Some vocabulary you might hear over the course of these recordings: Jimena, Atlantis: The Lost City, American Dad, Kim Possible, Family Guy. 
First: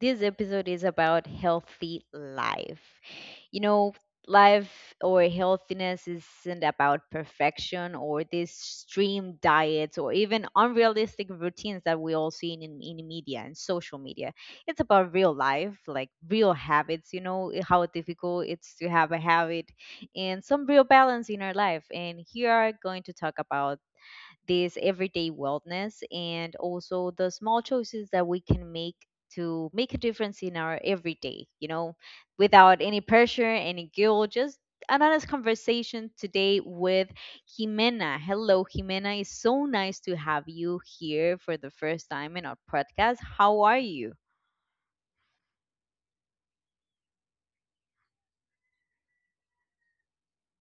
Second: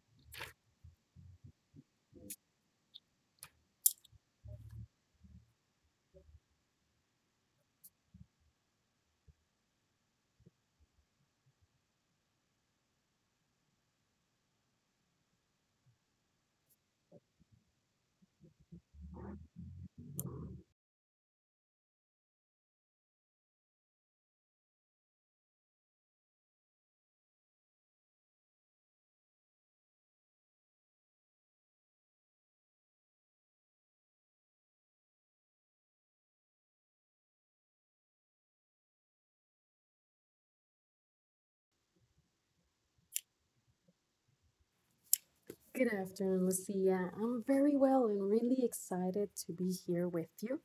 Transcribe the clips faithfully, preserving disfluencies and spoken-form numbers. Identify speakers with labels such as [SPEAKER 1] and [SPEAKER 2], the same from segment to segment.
[SPEAKER 1] This episode is about healthy life. You know, Life or healthiness isn't about perfection or these extreme diets or even unrealistic routines that we all see in, in in media and social media. It's about real life, like real habits, you know, eh, how difficult it's to have a habit and some real balance in our life. And here are going to talk about this everyday wellness and also the small choices that we can make to make a difference in our everyday, you know, without any pressure, any guilt, just an honest conversation today with Jimena. Hello, Jimena. It's so nice to have you here for the first time in our podcast. How are you?
[SPEAKER 2] Good afternoon, Lucia. I'm very well and really excited to be here with you.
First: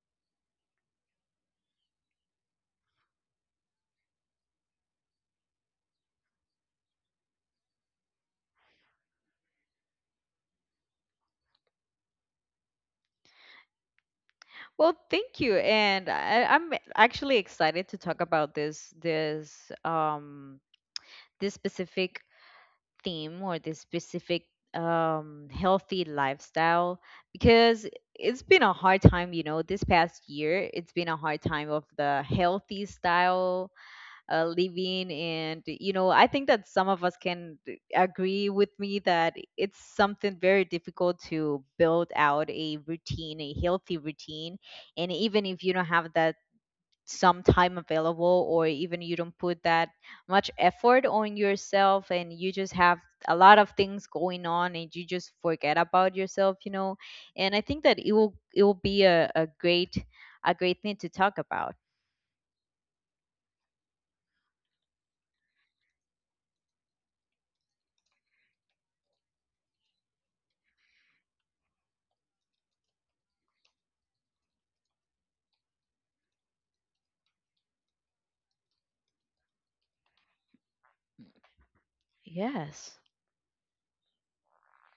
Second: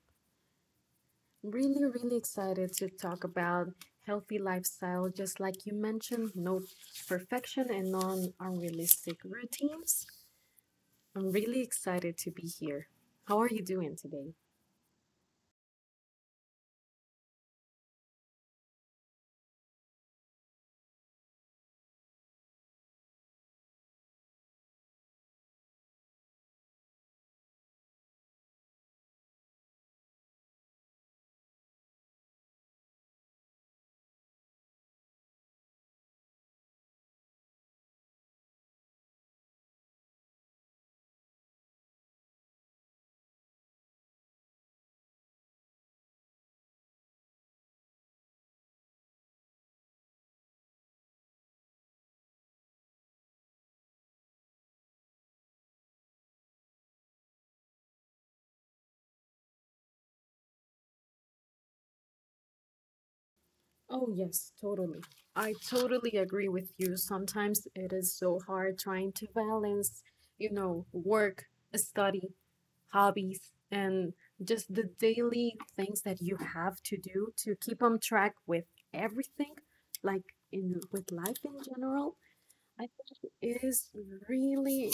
[SPEAKER 2] Really, really excited to talk about healthy lifestyle, just like you mentioned, no perfection and non unrealistic routines. I'm really excited to be here. How are you doing today?
[SPEAKER 1] Well, thank you, and I, I'm actually excited to talk about this this um this specific theme or this specific um, healthy lifestyle because it's been a hard time, you know, this past year. It's been a hard time of the healthy style uh, living. And, you know, I think that some of us can agree with me that it's something very difficult to build out a routine, a healthy routine. And even if you don't have that some time available or even you don't put that much effort on yourself and you just have a lot of things going on and you just forget about yourself you know and i think that it will it will be a, a great a great thing to talk about.
[SPEAKER 2] Oh, yes, totally. I totally agree with you. Sometimes it is so hard trying to balance, you know, work, study, hobbies, and just the daily things that you have to do to keep on track with everything, like in with life in general. I
[SPEAKER 1] Yes.
[SPEAKER 2] think it is really,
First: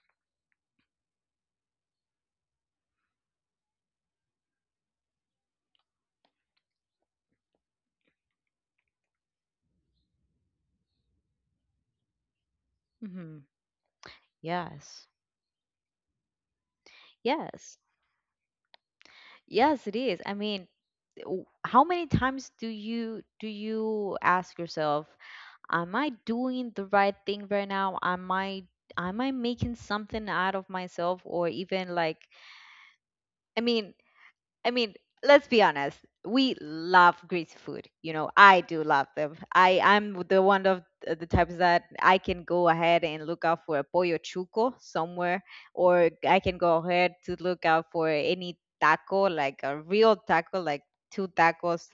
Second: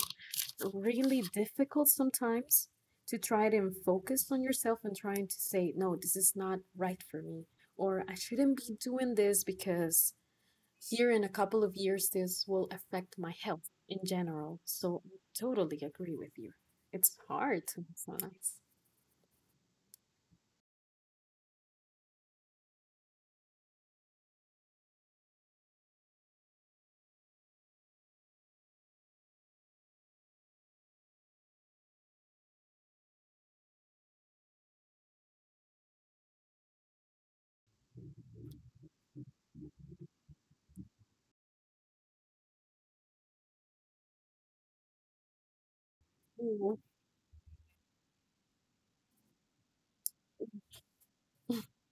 [SPEAKER 2] really difficult sometimes to try to focus on yourself and trying to say, no, this is not right for me, or I shouldn't be doing this because here in a couple of years this will affect my
[SPEAKER 1] Hmm.
[SPEAKER 2] health in general. So
[SPEAKER 1] Yes.
[SPEAKER 2] I totally agree with you. It's hard
[SPEAKER 1] Yes,
[SPEAKER 2] sometimes.
[SPEAKER 1] yes it is. I mean, w- how many times do you do you ask yourself, am I doing the right thing right now? Am I, am I making something out of myself or even like, I mean I mean, let's be honest. We love greasy food. You know, I do love them. I I'm the one of the types that I can go ahead and look out for a pollo chuco somewhere, or I can
[SPEAKER 2] Mm,
[SPEAKER 1] go ahead to look out for any taco, like a real taco, like two tacos,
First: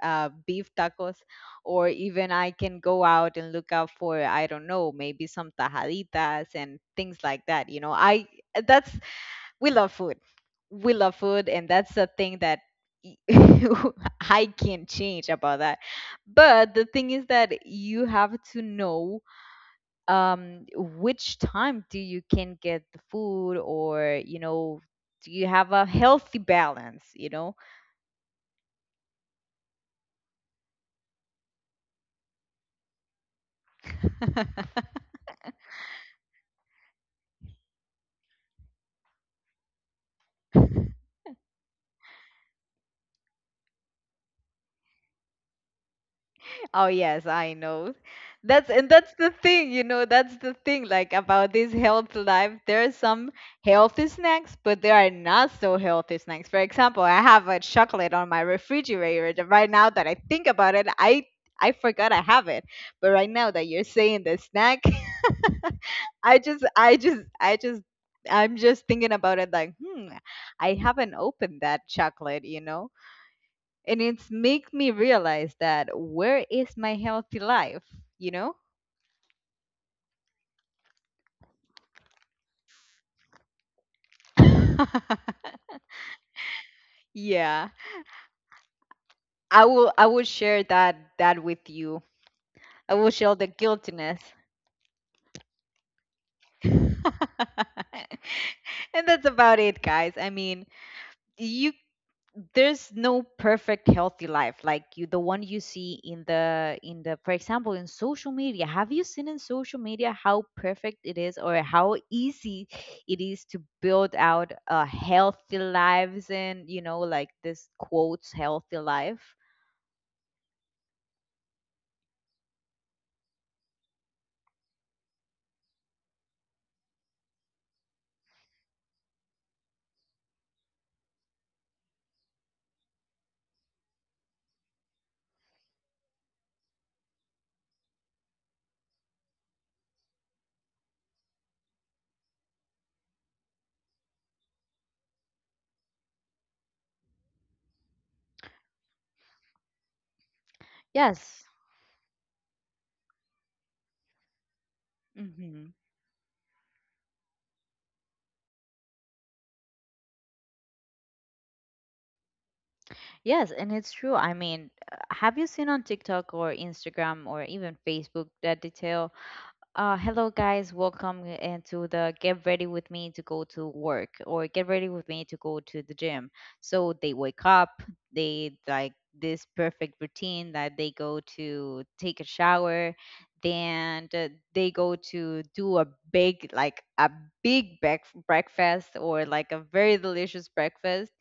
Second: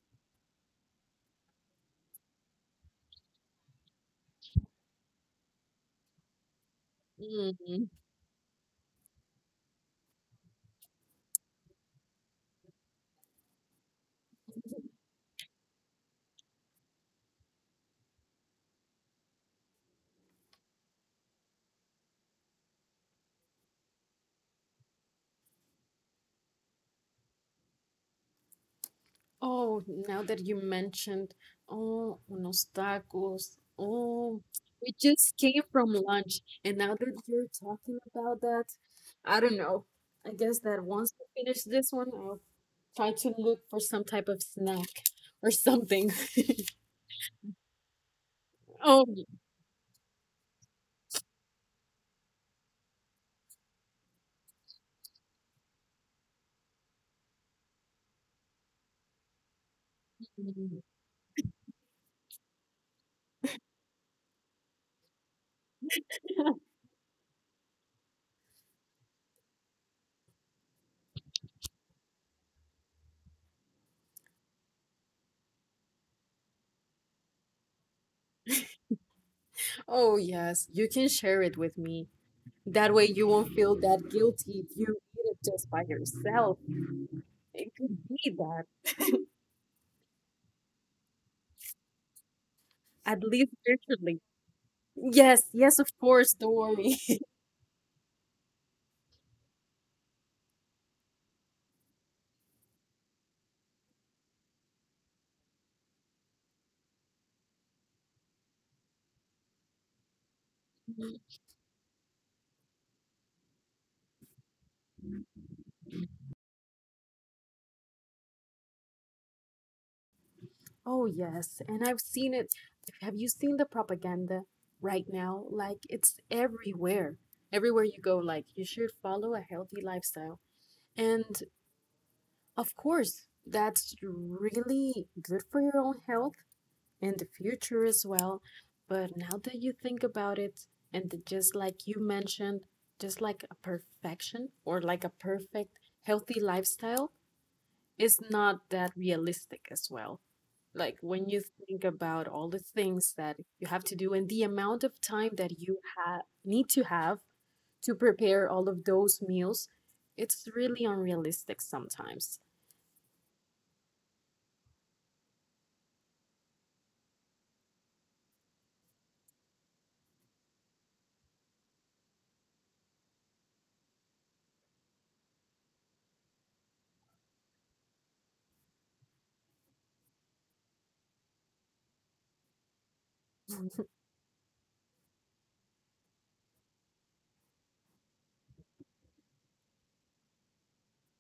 [SPEAKER 1] uh, beef tacos, or even I can go out and look out for I don't know, maybe some tajaditas and things like that. You know,
[SPEAKER 2] mm.
[SPEAKER 1] I that's we love food. We love food, and that's the thing that y- I can change about that. But the thing is that you have to know um, which time do you can get the food, or you know, do you have a healthy balance? You know.
[SPEAKER 2] Oh, now that you mentioned, oh, unos tacos. Oh, we just came from lunch, and now that you're talking about that, I don't know. I guess that once we finish this one, I'll try to look for some type of snack or something.
[SPEAKER 1] Oh yes, I know. That's and
[SPEAKER 2] Oh,
[SPEAKER 1] that's the thing, you know, that's the thing like about this health life. There are some healthy snacks, but there are not so healthy snacks. For example, I have a chocolate on my refrigerator. That Right now that I think about
[SPEAKER 2] mm.
[SPEAKER 1] it, I I forgot I have it. But right now that you're saying the snack, I just I just I just I'm just thinking about it like, hmm, I haven't opened that chocolate, you know? And it's make me realize that where is my healthy life, you know.
[SPEAKER 2] Oh yes, you can share it with me. That way you won't feel that guilty if you eat it just by yourself.
[SPEAKER 1] Yeah,
[SPEAKER 2] It could be that.
[SPEAKER 1] i will i will share that that with you. I will
[SPEAKER 2] At
[SPEAKER 1] share the
[SPEAKER 2] least visually.
[SPEAKER 1] guiltiness.
[SPEAKER 2] Yes, yes, of course, don't
[SPEAKER 1] And
[SPEAKER 2] worry.
[SPEAKER 1] that's about it guys. I mean, you there's no perfect healthy life like you the one you see in the in the for example in social media. Have you seen in social media how perfect it is or how easy it is to build out uh, healthy lives and you know like this quotes healthy life.
[SPEAKER 2] Oh, yes. And I've seen it. Have you seen the propaganda right now? Like, it's everywhere. Everywhere you go, like, you should follow a healthy lifestyle. And of course, that's really good for your own health and the future as well. But now that you think about it, and that just like you mentioned, just like a perfection or like a perfect healthy lifestyle, it's not that realistic as well. Like when you
[SPEAKER 1] Yes.
[SPEAKER 2] think about all the things that you have to do and the amount of time that
[SPEAKER 1] Hmm.
[SPEAKER 2] you have need to have to prepare all of those meals, it's really unrealistic sometimes.
[SPEAKER 1] Yes, and it's true. I mean, uh, have you seen on TikTok or Instagram or even Facebook that detail, Uh, hello, guys. Welcome into the get ready with me to go to work or get ready with me to go to the gym. So they wake up, they like this perfect routine that they go to take a shower, then uh, they go to do a big, like a big break- breakfast or like a very delicious breakfast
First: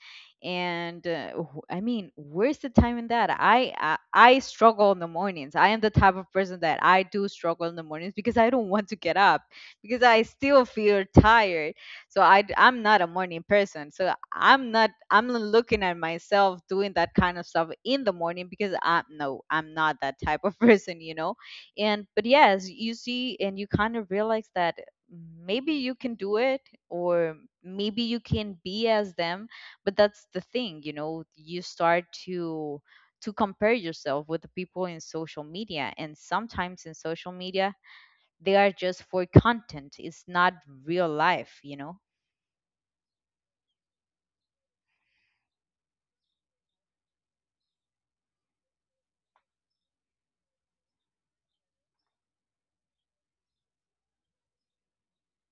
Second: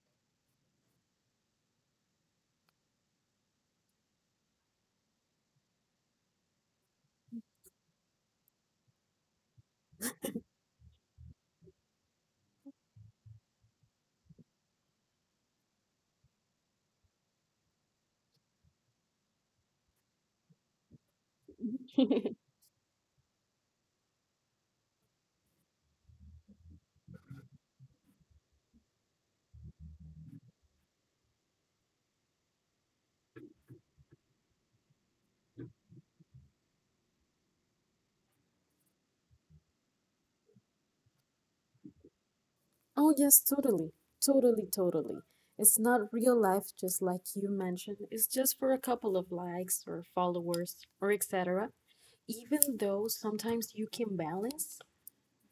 [SPEAKER 1] and uh, wh- I mean where's the time in that. I, I I struggle in the mornings. I am the type of person that I do struggle in the mornings because I don't want to get up because I still feel tired. So i d- I'm not a morning person, so i'm not i'm not looking at myself doing that kind of stuff in the morning because I, no, I'm not that type of person, you know. And but yes, you see and you kind of realize that maybe you can do it or maybe you can be as them. But that's the thing, you know, you start to to compare yourself with the people in social media, and sometimes in social media they are just for content. It's not real life, you know.
[SPEAKER 2] Oh yes, totally. Totally, totally. It's not real life just like you mentioned. It's just for a couple of likes or followers or et cetera. Even though sometimes you can balance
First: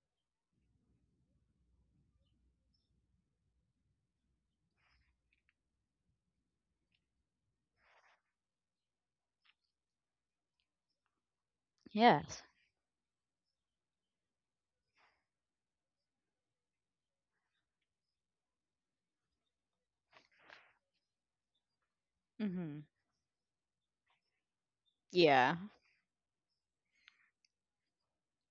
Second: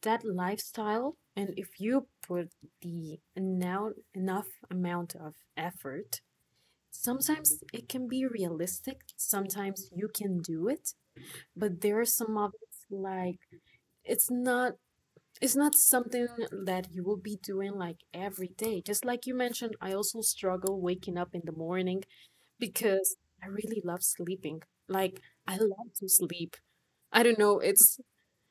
[SPEAKER 2] that lifestyle, and if you put the now enough amount of effort, sometimes it can be realistic. Sometimes you can do it, but there are some
[SPEAKER 1] Yes.
[SPEAKER 2] of it like it's not it's not something that you will be doing like every day. Just like you mentioned, I also struggle waking up in the morning
[SPEAKER 1] Hmm.
[SPEAKER 2] because I really love sleeping. Like, I
[SPEAKER 1] Yeah.
[SPEAKER 2] love to sleep. I don't know. It's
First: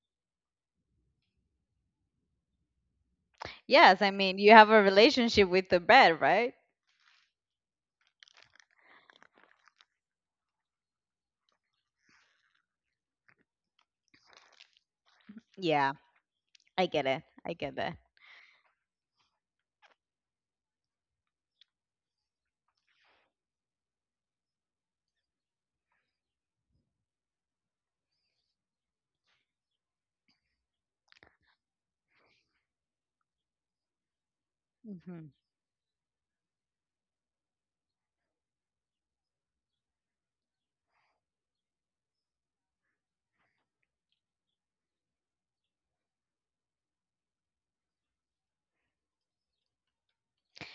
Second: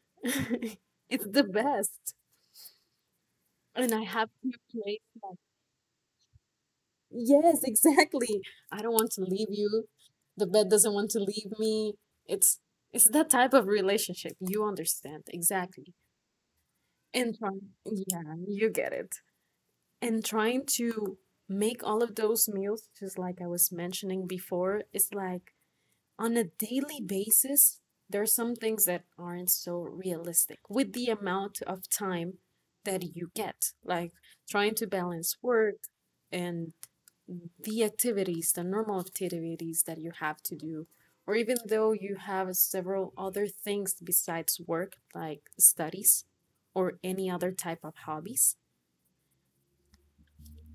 [SPEAKER 2] it's the best. And I
[SPEAKER 1] Yes, I
[SPEAKER 2] have
[SPEAKER 1] mean you
[SPEAKER 2] to
[SPEAKER 1] have a
[SPEAKER 2] play that.
[SPEAKER 1] relationship with the bed, right?
[SPEAKER 2] Yes, exactly. I don't want to leave you. The bed doesn't want to leave me. It's it's that type of relationship. You understand
[SPEAKER 1] Yeah,
[SPEAKER 2] exactly.
[SPEAKER 1] I get it,
[SPEAKER 2] And
[SPEAKER 1] I
[SPEAKER 2] trying,
[SPEAKER 1] get that.
[SPEAKER 2] yeah, you get it. And trying to make all of those meals, just like I was mentioning before, is like on a daily basis. There are some things that aren't so realistic with the amount of time that you get. Like trying to
[SPEAKER 1] Hmm.
[SPEAKER 2] balance work and the activities, the normal activities that you have to do, or even though you have several other things besides work, like studies or any other type of hobbies,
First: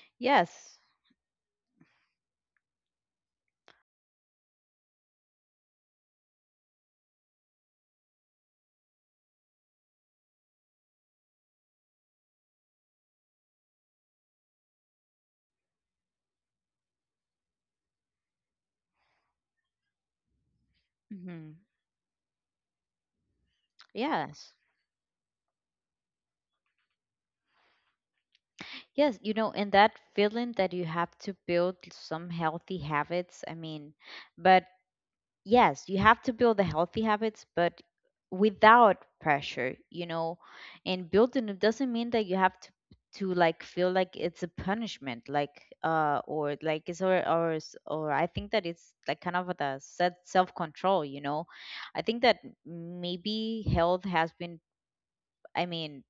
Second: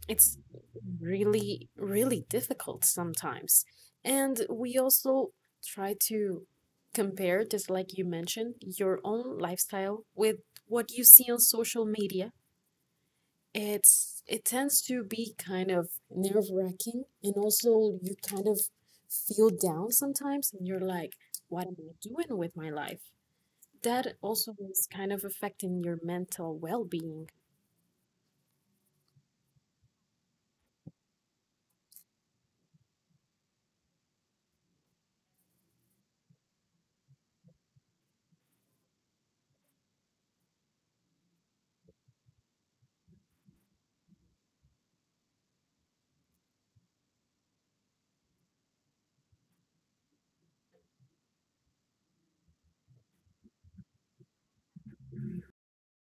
[SPEAKER 2] it's
[SPEAKER 1] Yes.
[SPEAKER 2] really, really difficult sometimes. And we also try to compare, just like you mentioned, your own lifestyle with what you see on social media. It's it tends to be kind of nerve wracking, and also you kind of feel down sometimes, and you're like,
[SPEAKER 1] Hmm.
[SPEAKER 2] "What am I doing with my life?" That
[SPEAKER 1] Yes.
[SPEAKER 2] also is kind of affecting your mental well being.
[SPEAKER 1] Yes, you know, and that feeling that you have to build some healthy habits. I mean, but yes, you have to build the healthy habits, but without pressure, you know. And building it doesn't mean that you have to to like feel like it's a punishment, like uh, or like it's or or s- or I think that it's like kind of the set self control, you know. I think that maybe health has been. I mean,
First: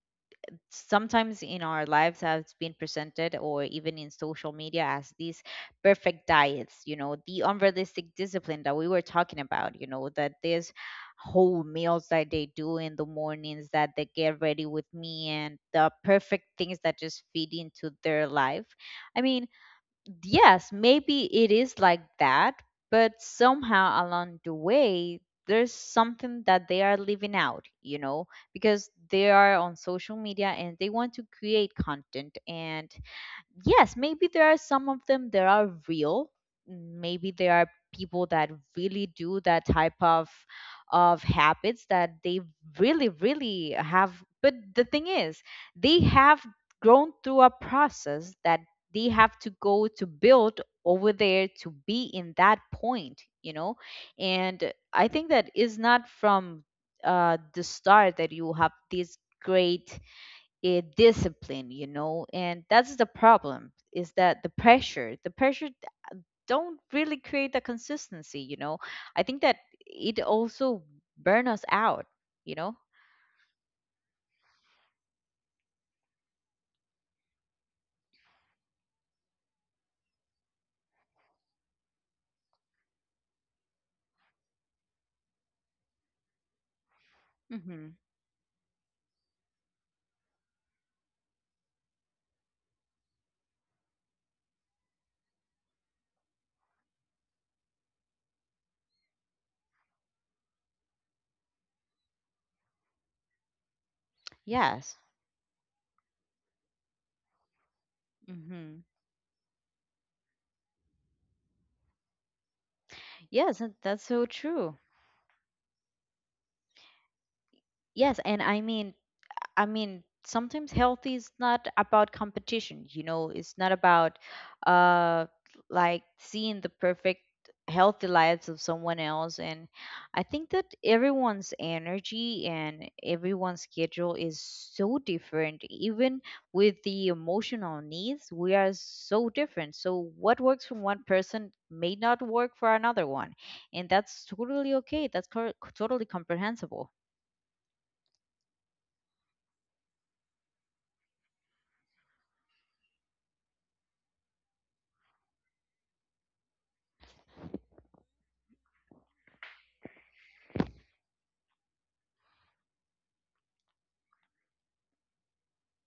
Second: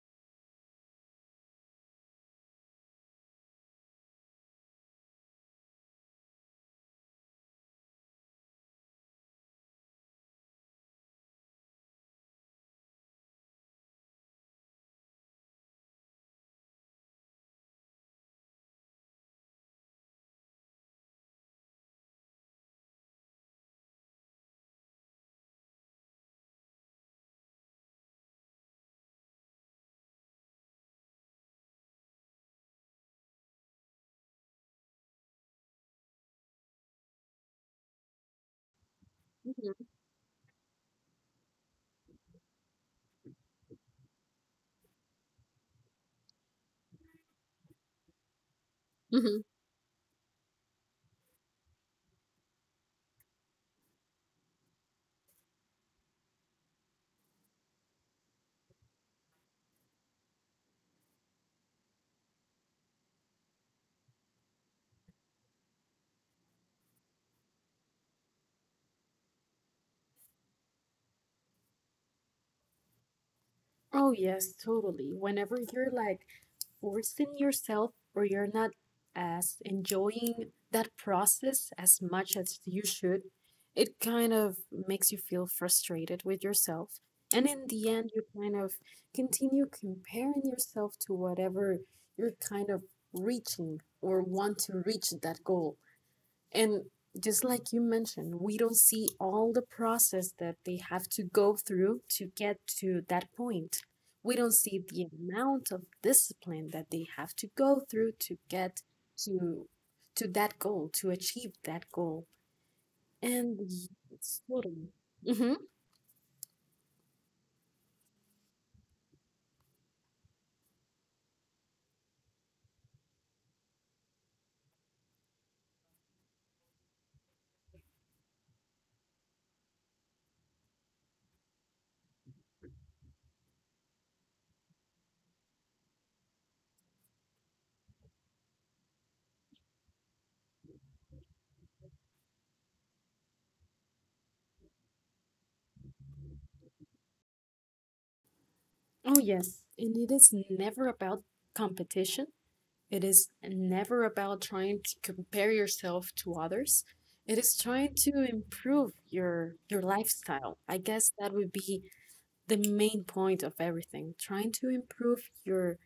[SPEAKER 1] sometimes in our lives has been presented or even in social media as these perfect diets, you know, the unrealistic discipline that we were talking about, you know, that there's whole meals that they do in the mornings that they get ready with me and the perfect things that just feed into their life. I mean, yes, maybe it is like that, but somehow along the way, there's something that they are leaving out, you know, because they are on social media and they want to create content and yes, maybe there are some of them that are real. Mm, maybe there are people that really do that type of of habits that they really, really have. But the thing is, they have grown through a process that they have
[SPEAKER 2] Hmm.
[SPEAKER 1] to go to build over there to be in that point, you know? And I think that is not from uh, the start that you have this great a discipline, you know, and that's the problem is that the pressure, the pressure d- don't really create the consistency, you know. I think that it also burn us out, you know.
[SPEAKER 2] Oh yes, totally. Whenever you're like forcing yourself or you're not as enjoying that process as much as you should, it kind of makes you feel frustrated with yourself. And in the
[SPEAKER 1] Mhm.
[SPEAKER 2] end, you kind of continue comparing yourself to whatever you're kind of reaching or want to reach that goal. And just like you mentioned, we don't see all the process that they have to go through to get to that point. We don't see
[SPEAKER 1] Yes.
[SPEAKER 2] the amount of discipline that they have to go through to get
[SPEAKER 1] Mhm.
[SPEAKER 2] to to that goal, to achieve that goal. And
[SPEAKER 1] Yes, and
[SPEAKER 2] y-
[SPEAKER 1] that's so
[SPEAKER 2] it's
[SPEAKER 1] true.
[SPEAKER 2] totally. Hmm.
[SPEAKER 1] Yes, and I mean I mean, sometimes health is not about competition, you know, it's not about uh like seeing the perfect healthy lives of someone else. And I think that everyone's energy and everyone's schedule is so different, even with the emotional needs we are so different, so what works for one person may not work for another one. And that's totally okay, that's cor- totally comprehensible.
[SPEAKER 2] Oh yes, and it is never about competition. It is never about trying to compare yourself to others. It is trying to improve your your lifestyle. I guess that would be the main point of everything. Trying to improve your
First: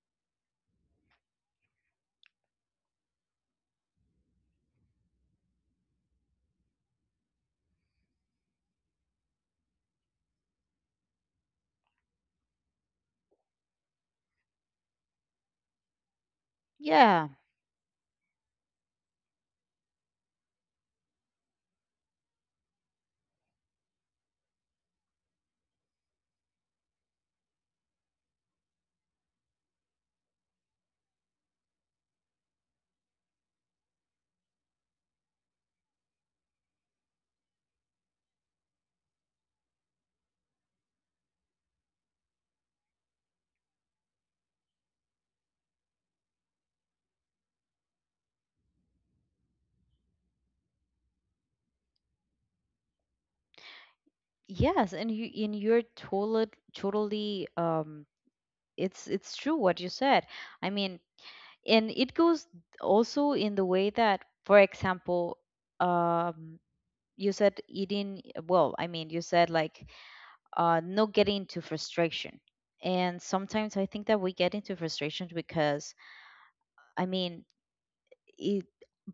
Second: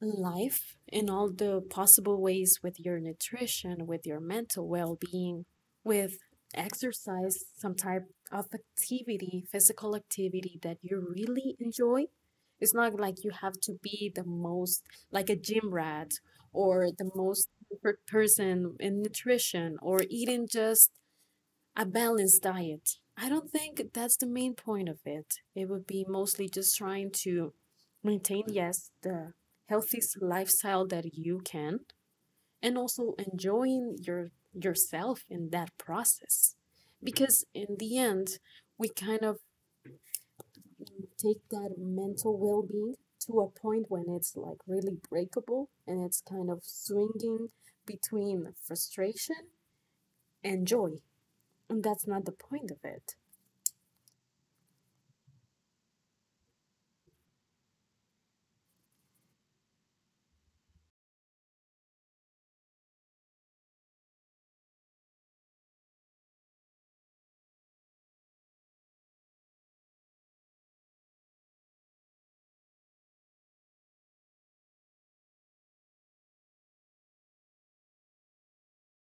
[SPEAKER 2] life in all the possible ways with your nutrition, with your mental well being, with exercise, some type of activity, physical activity that you really enjoy. It's not like you have to be the most, like a gym rat or the
[SPEAKER 1] Yeah.
[SPEAKER 2] most perfect person in nutrition or eating just a balanced diet. I don't think that's the main point of it. It would be mostly just trying to maintain, yes, the healthiest lifestyle that you can, and also enjoying your yourself in that process. Because in the end, we kind of take that mental well-being to a point when it's like really breakable and it's kind of swinging between frustration and joy. And that's not the point of it.
[SPEAKER 1] Yes, and you in your are totally totally um it's it's true what you said. I mean, and it goes also in the way that, for example, um you said eating well, I mean, you said like uh not getting into frustration. And sometimes I think that we get into frustrations because I mean, it,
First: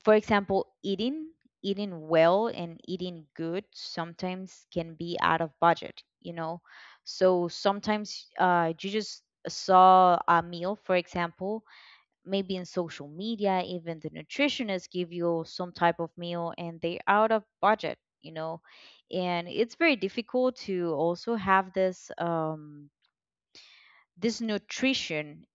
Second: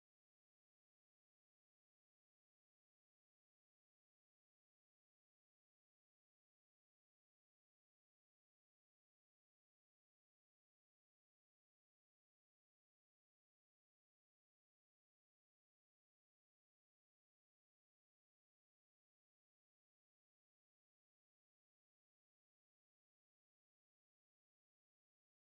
[SPEAKER 1] for example, eating eating well and eating good sometimes can be out of budget, you know. So sometimes uh, you just saw a meal, for example, maybe in social media, even the nutritionists give you some type of meal and they're out of budget, you know. And it's very difficult to also have this um, this nutrition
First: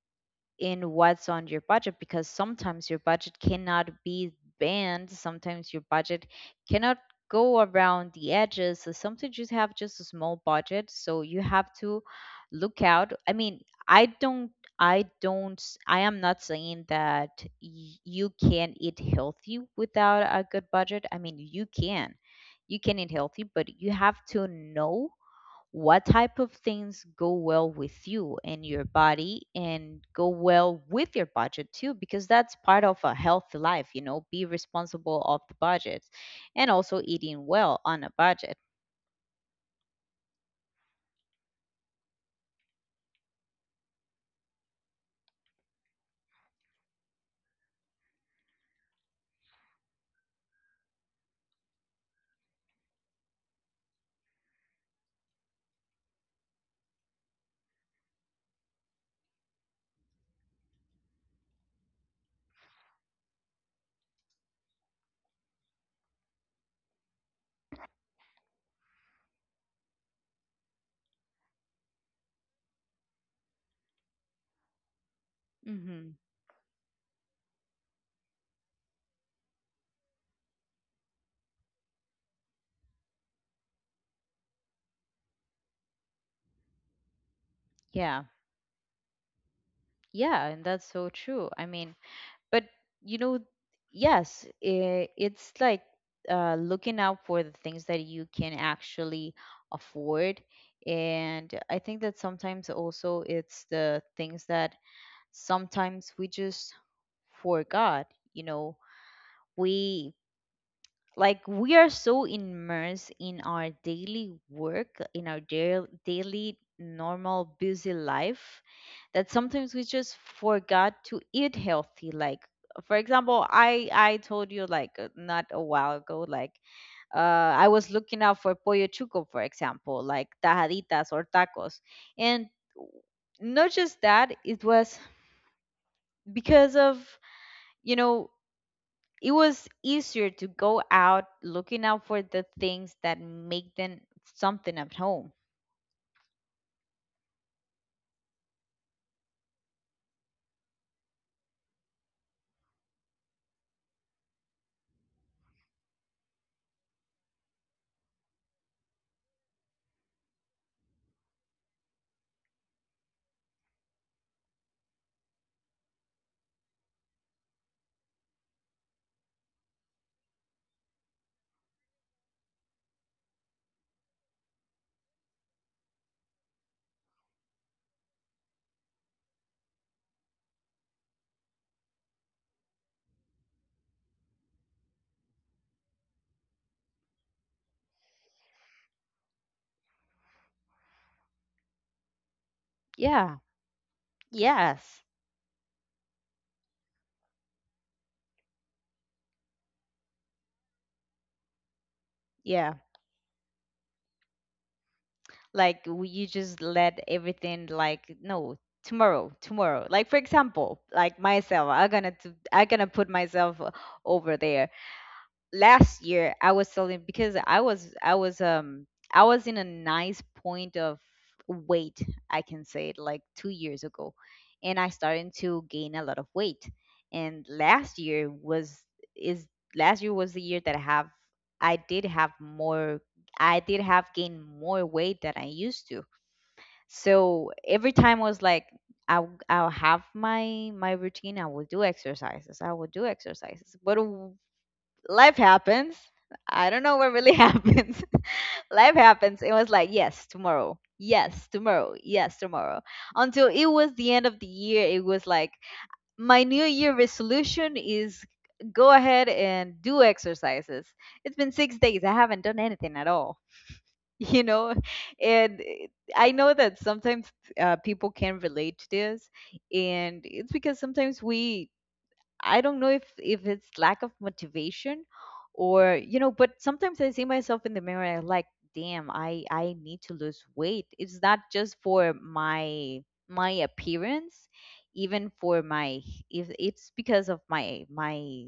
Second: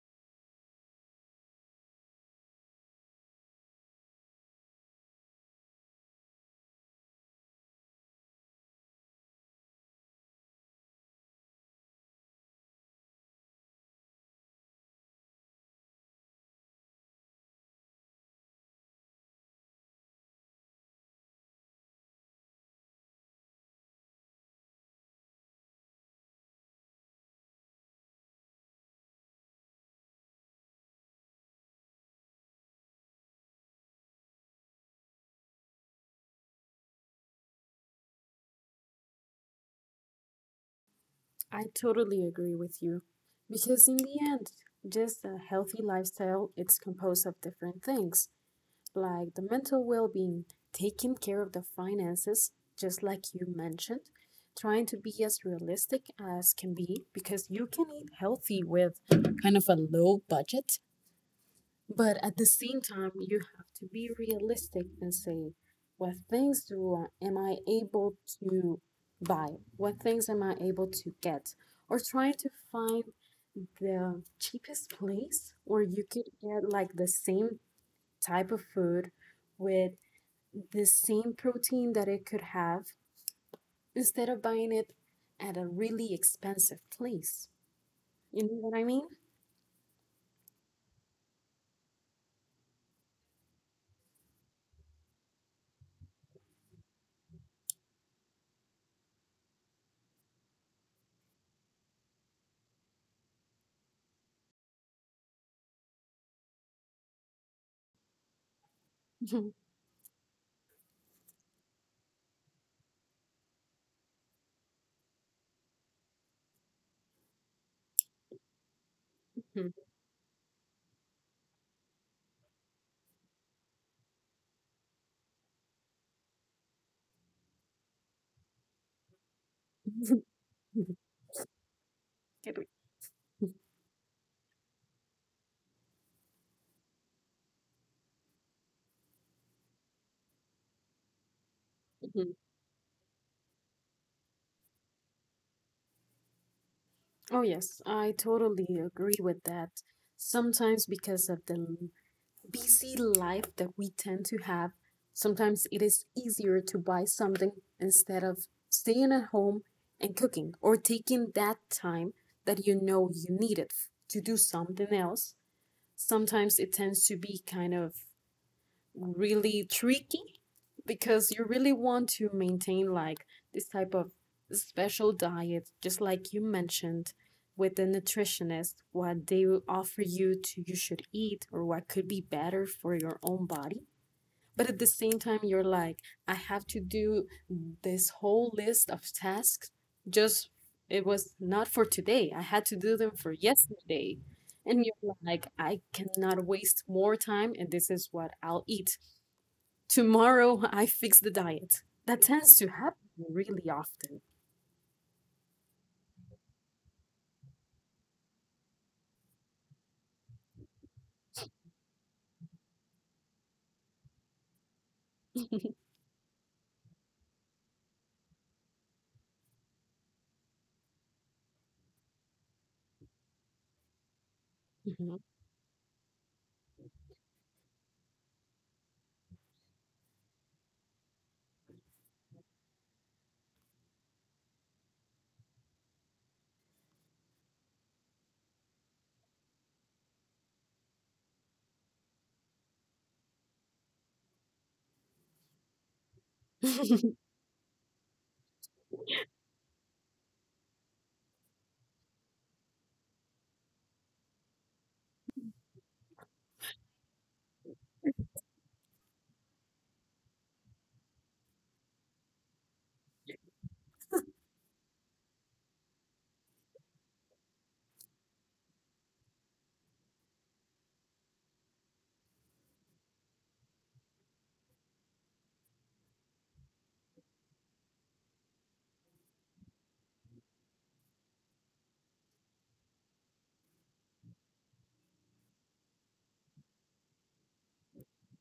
[SPEAKER 1] in what's on your budget, because sometimes your budget cannot be banned. Sometimes your budget cannot go around the edges, so sometimes you have just a small budget, so you have to look out. I mean i don't i don't I am not saying that y- you can eat healthy without a good budget. I mean, you can, you can eat healthy, but you have to know what type of things go well with you and your body and go well with your budget too, because that's part of a healthy life, you know. Be responsible of the budget and also eating well on a budget.
[SPEAKER 2] I totally agree with you. Because in the end, just a healthy lifestyle, it's composed of different things, like the mental well-being, taking care of the finances, just like you mentioned, trying to be as realistic as can be, because you can eat healthy with kind of a low budget, but at the same time, you have to be realistic and say, what things do I, am I able to buy? What things am I able to get? Or trying to find the cheapest place where you
[SPEAKER 1] Hmm.
[SPEAKER 2] could get like the same type of food with the same protein that it could have instead of buying it at a really expensive place.
[SPEAKER 1] Yeah.
[SPEAKER 2] You know what I mean?
[SPEAKER 1] Yeah, and that's so true. I mean, but you know yes, I it's like, uh, looking out for the things that you can actually afford. And I think that sometimes also it's the things that sometimes we just forgot, you know we, like, we are so immersed in our daily work, in our da- daily normal busy life that sometimes we just forgot to eat healthy. Like, for example, i i told you, like, uh, not a while ago, like, uh I was looking out for pollo chuco, for example, like tajaditas or tacos. And not just that, it was because of, you know, it was easier to go out looking out for the things that make them something at home.
[SPEAKER 2] Oh, yes, I totally agree with that. Sometimes, because of the l- busy life that we tend to have, sometimes it is easier to buy something instead of staying at home and cooking or taking that time that you know you need it f- to do something else. Sometimes it tends to be kind of really tricky because you really want to maintain like this type of special diet, just like you mentioned with the nutritionist, what they will offer you to you should eat or what could be better for your own body. But at the same time, you're like, I have to do this whole list of tasks. Just it was not for today. I had to do them for
[SPEAKER 1] Yeah.
[SPEAKER 2] yesterday. And
[SPEAKER 1] Yes.
[SPEAKER 2] you're like, I cannot waste more time, and this is what I'll eat. Tomorrow I fix the diet. That tends to
[SPEAKER 1] Yeah.
[SPEAKER 2] happen really often.
[SPEAKER 1] Like, w- you just let everything like, no, tomorrow, tomorrow. Like, for example, like myself, I'm gonna do, I'm gonna put myself o- over there. Last year I was selling because I was, I was um I was in a nice point of weight, I can say it, like two years ago, and I
[SPEAKER 2] Mhm.
[SPEAKER 1] started to gain a lot of weight. And last year was, is, last year was the year that I have, I did have more, I did have gained more weight than I used to. So every time I was like, I'll, I'll have my my routine. I will do exercises. I will do exercises. But w- life happens. I don't know what really happens. Life happens. It was like, yes, tomorrow. Yes, tomorrow. Yes, tomorrow. Until it was the end of the year, it was like, my new year resolution is go ahead and do exercises. It's been six days. I haven't done anything at all. You know, and it- I know that sometimes uh, people can relate to this, and it's because sometimes we, I don't know if if it's lack of motivation or, you know, but sometimes I see myself in the mirror and I'm like, damn, I I need to lose weight. It's not just for my my appearance, even for my, if it's because of my my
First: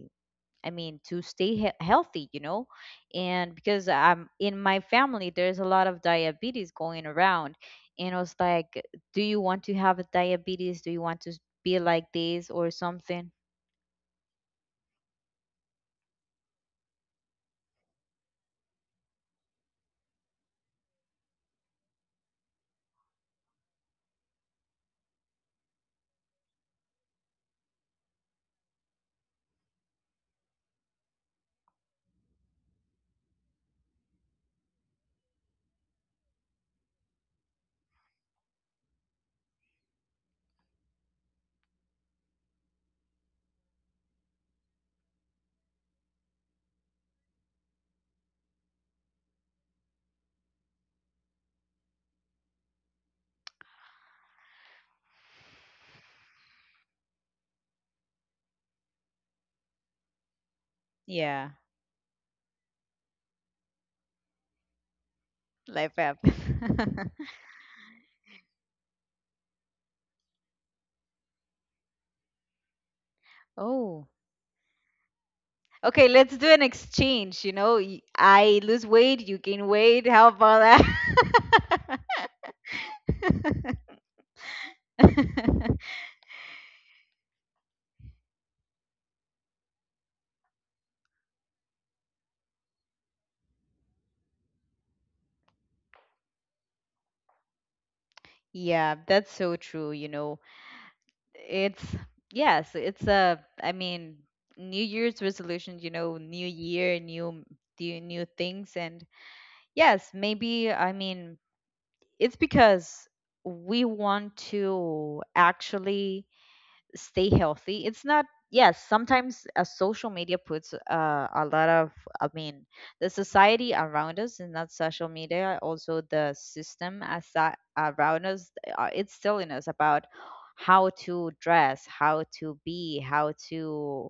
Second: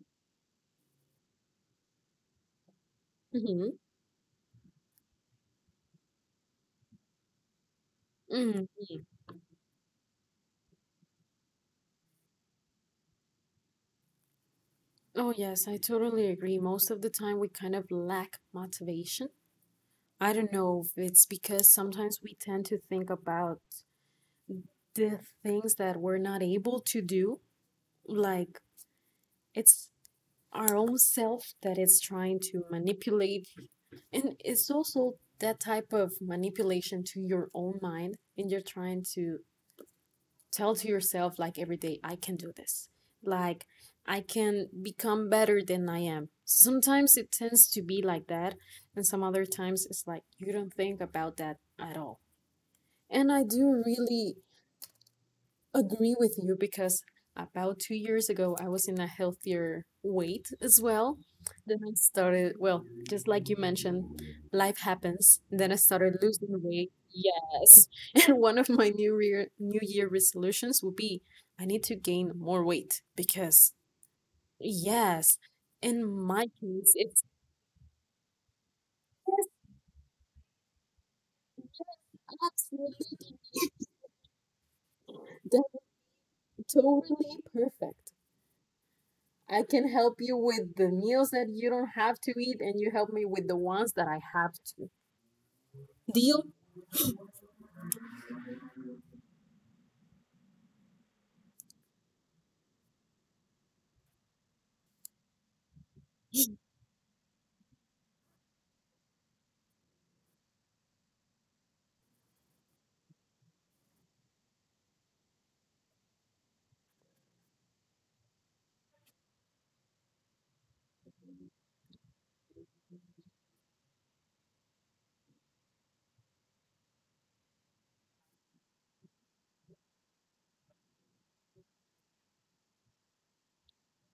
[SPEAKER 1] I mean, to stay he- healthy, you know. And
[SPEAKER 2] Mhm.
[SPEAKER 1] because I'm in my family, there's a lot of diabetes going around, and I was
[SPEAKER 2] Mhm.
[SPEAKER 1] like, do you want to have a diabetes? Do you want to be like this or something?
[SPEAKER 2] Oh, yes, I totally agree. Most of the time, we kind of lack motivation. I don't know if it's because sometimes we tend to think about the things that we're not able to do. Like, it's our own self that is trying to manipulate. And it's also that type of manipulation to your own mind. And you're trying to tell to yourself, like, every day I can do this. Like, I can become better than I am. Sometimes it tends to be like that, and some other times it's like you don't think about that at all. And I do really agree with you because about two years ago I was in a healthier weight as well. Then I started, well, just like you mentioned, life happens. Then I
[SPEAKER 1] Life
[SPEAKER 2] started
[SPEAKER 1] happens.
[SPEAKER 2] losing weight. Yes. And one of my new year new year resolutions will be I need to gain more weight because
[SPEAKER 1] Oh.
[SPEAKER 2] yes, in
[SPEAKER 1] Okay, let's
[SPEAKER 2] my
[SPEAKER 1] do an
[SPEAKER 2] case it's
[SPEAKER 1] exchange. You know, y- I lose weight, you
[SPEAKER 2] yes,
[SPEAKER 1] gain weight. How about that?
[SPEAKER 2] absolutely that's totally perfect. I can help you with the meals that you don't have to eat, and you help me with the ones that I have to. Deal?
[SPEAKER 1] Yeah, that's so true. You know, it's, yes, it's a, I mean, New Year's resolution, you know, new year, new, new, new things. And yes, maybe, I mean, it's because we want to actually stay healthy. It's not, yes, sometimes uh, social media puts uh, a lot of, I mean, the society around us, and not social media, also the system as around us, uh, it's telling us about how to dress, how to be, how to,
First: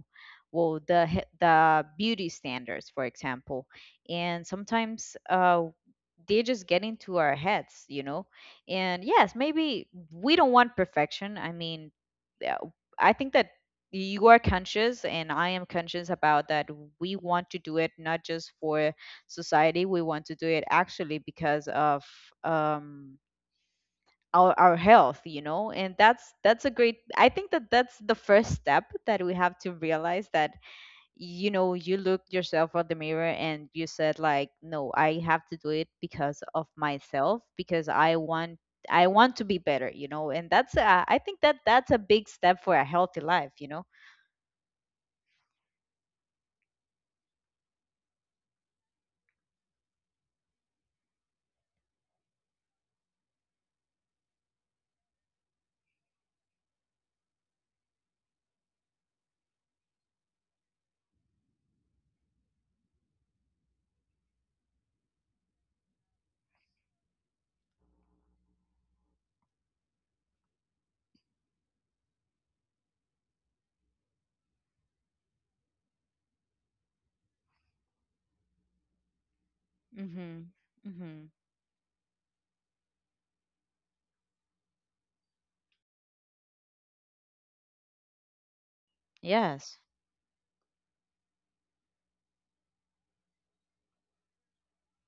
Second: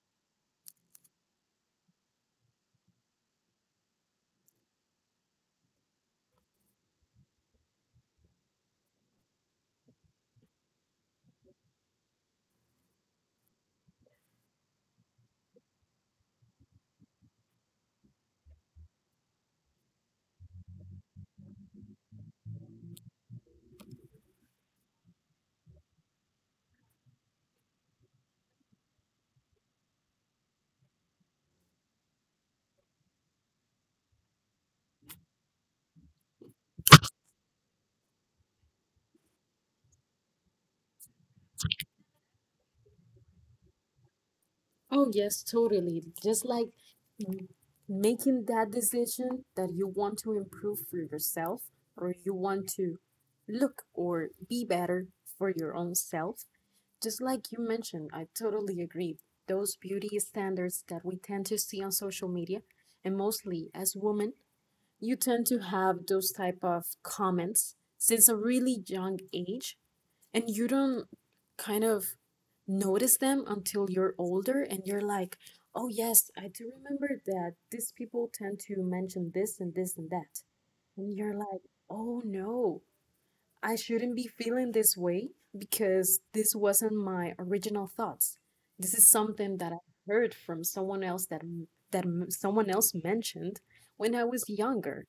[SPEAKER 1] well, the he- the beauty standards, for example. And sometimes uh they just get into our heads, you know. And yes, maybe we don't want perfection, I mean, yeah, I think that you are conscious and I am conscious about that. We want to do it not just for society, we want to do it actually because of um our, our health, you know. And that's that's a great. I think that that's the first step that we have to realize, that, you know, you look yourself on the mirror and you said like, no, I have to do it because of myself, because I want, I want to be better, you know. And that's a, I think that that's a big step for a healthy life, you know.
[SPEAKER 2] Oh, yes, totally. Just like m- making that decision that you want to improve for yourself, or you want to look or be better for your own self. Just like you mentioned, I totally agree. Those beauty standards that we tend to see on social media, and mostly as women, you tend to have those type of comments since a really young age, and you don't kind of notice them until you're older, and you're like, oh yes, I do remember that these people tend to mention this and this and
[SPEAKER 1] Mm-hmm.
[SPEAKER 2] that. And
[SPEAKER 1] Mm-hmm.
[SPEAKER 2] you're like, oh no, I shouldn't be feeling this way because this wasn't my original thoughts. This is something that I
[SPEAKER 1] Yes.
[SPEAKER 2] heard from someone else that that m- someone else mentioned when I was younger.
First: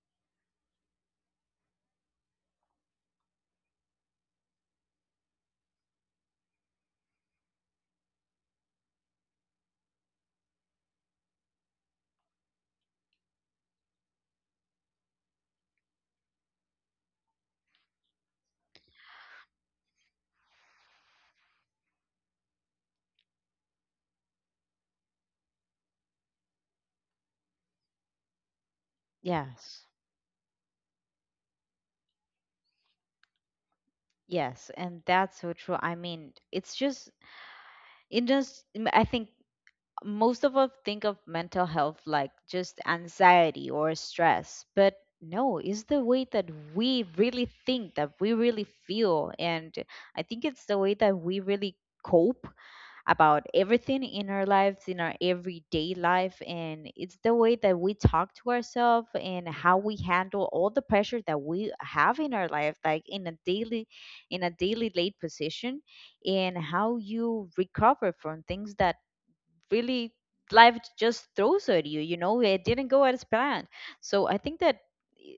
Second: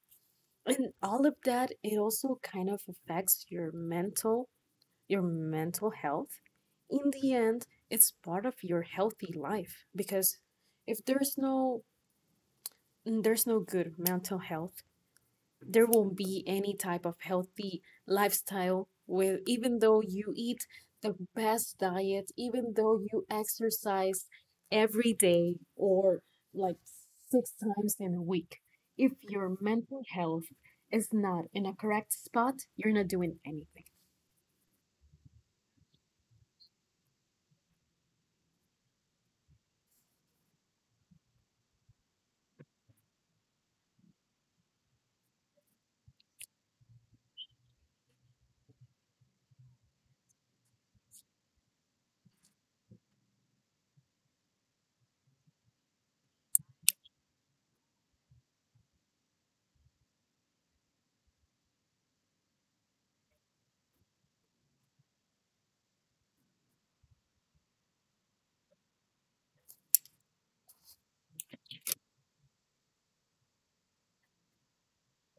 [SPEAKER 2] And all of that, it also kind of affects your mental, your mental health. In the end, it's part of your healthy life because if there's no there's no good mental health, there won't be any type of healthy lifestyle where even though you eat the best diet, even though you exercise every day or like six times in a week, if your
[SPEAKER 1] Yes.
[SPEAKER 2] mental health is not in a correct spot, you're not doing anything.
[SPEAKER 1] Yes. And that's so true. I mean, it's just, it just m- I think most of us think of mental health like just anxiety or stress, but no, it's the way that we really think, that we really feel. And I think it's the way that we really cope about everything in our lives, in our everyday life. And it's the way that we talk to ourselves and how we handle all the pressure that we have in our life, like in a daily, in a daily late position, and how you recover from things that really life just throws at you. You know, it didn't go as planned. So I think that, i-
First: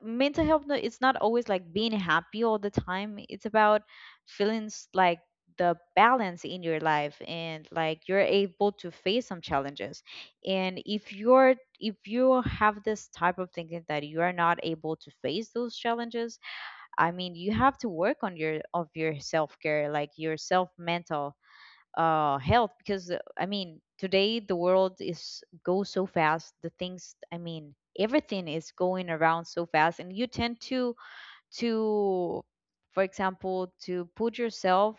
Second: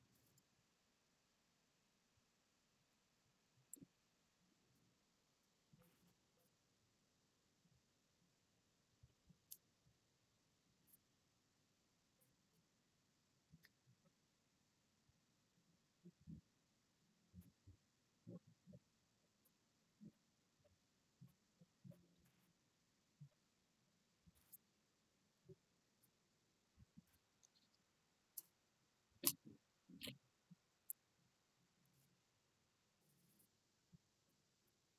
[SPEAKER 1] mental health, no- it's not always like being happy all the time. It's about feelings, like the balance in your life, and like you're able to face some challenges. And if you're, if you have this type of thinking that you are not able to face those challenges, I mean, you have to work on your, of your self-care, like your self mental uh health. Because uh, I mean, today the world is, goes so fast, the things, I mean, everything is going around so fast, and you tend to to for example, to put yourself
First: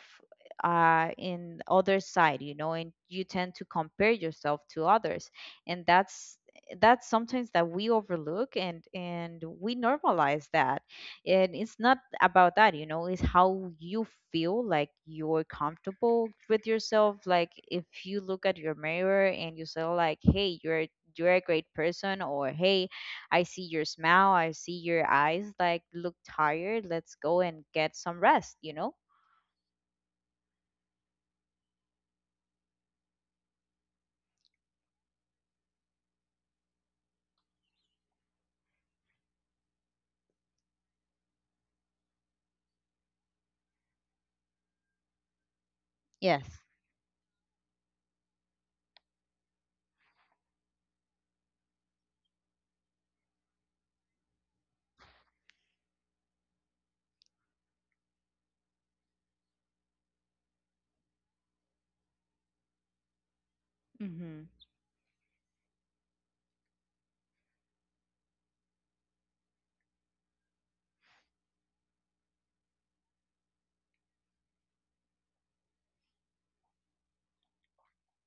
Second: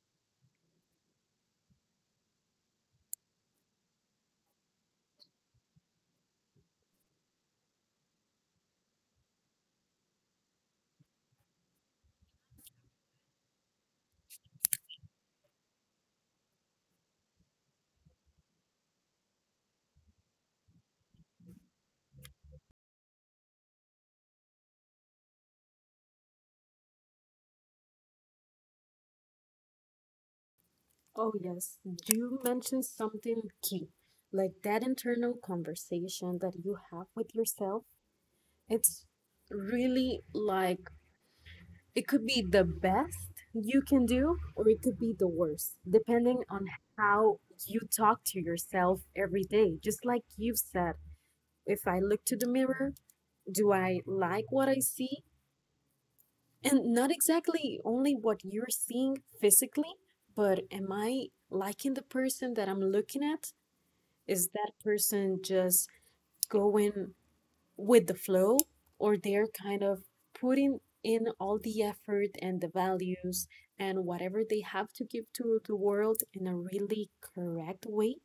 [SPEAKER 1] uh, in other side, you know, and you tend to compare yourself to others. And that's that's sometimes that we overlook, and and we normalize that. And it's not about that, you know. It's how you feel, like you're comfortable with yourself, like if you look at your mirror and you say like, hey, you're you're a great person, or hey, I see your smile, I see your eyes like look tired. Let's go and get some rest, you know?
[SPEAKER 2] Oh, yes, you mentioned something key like that internal conversation that you have with yourself. It's really like it could be the best you can do, or it could be the worst, depending
[SPEAKER 1] Yes.
[SPEAKER 2] on how you talk to yourself every day. Just like you've said, if I look to the mirror, do I like what I see? And not exactly only what you're seeing physically, but am I liking the person that I'm looking at?
[SPEAKER 1] Mm-hmm.
[SPEAKER 2] Is that person just going with the flow, or they're kind of putting in all the effort and the values and whatever they have to give to the world in a really correct way?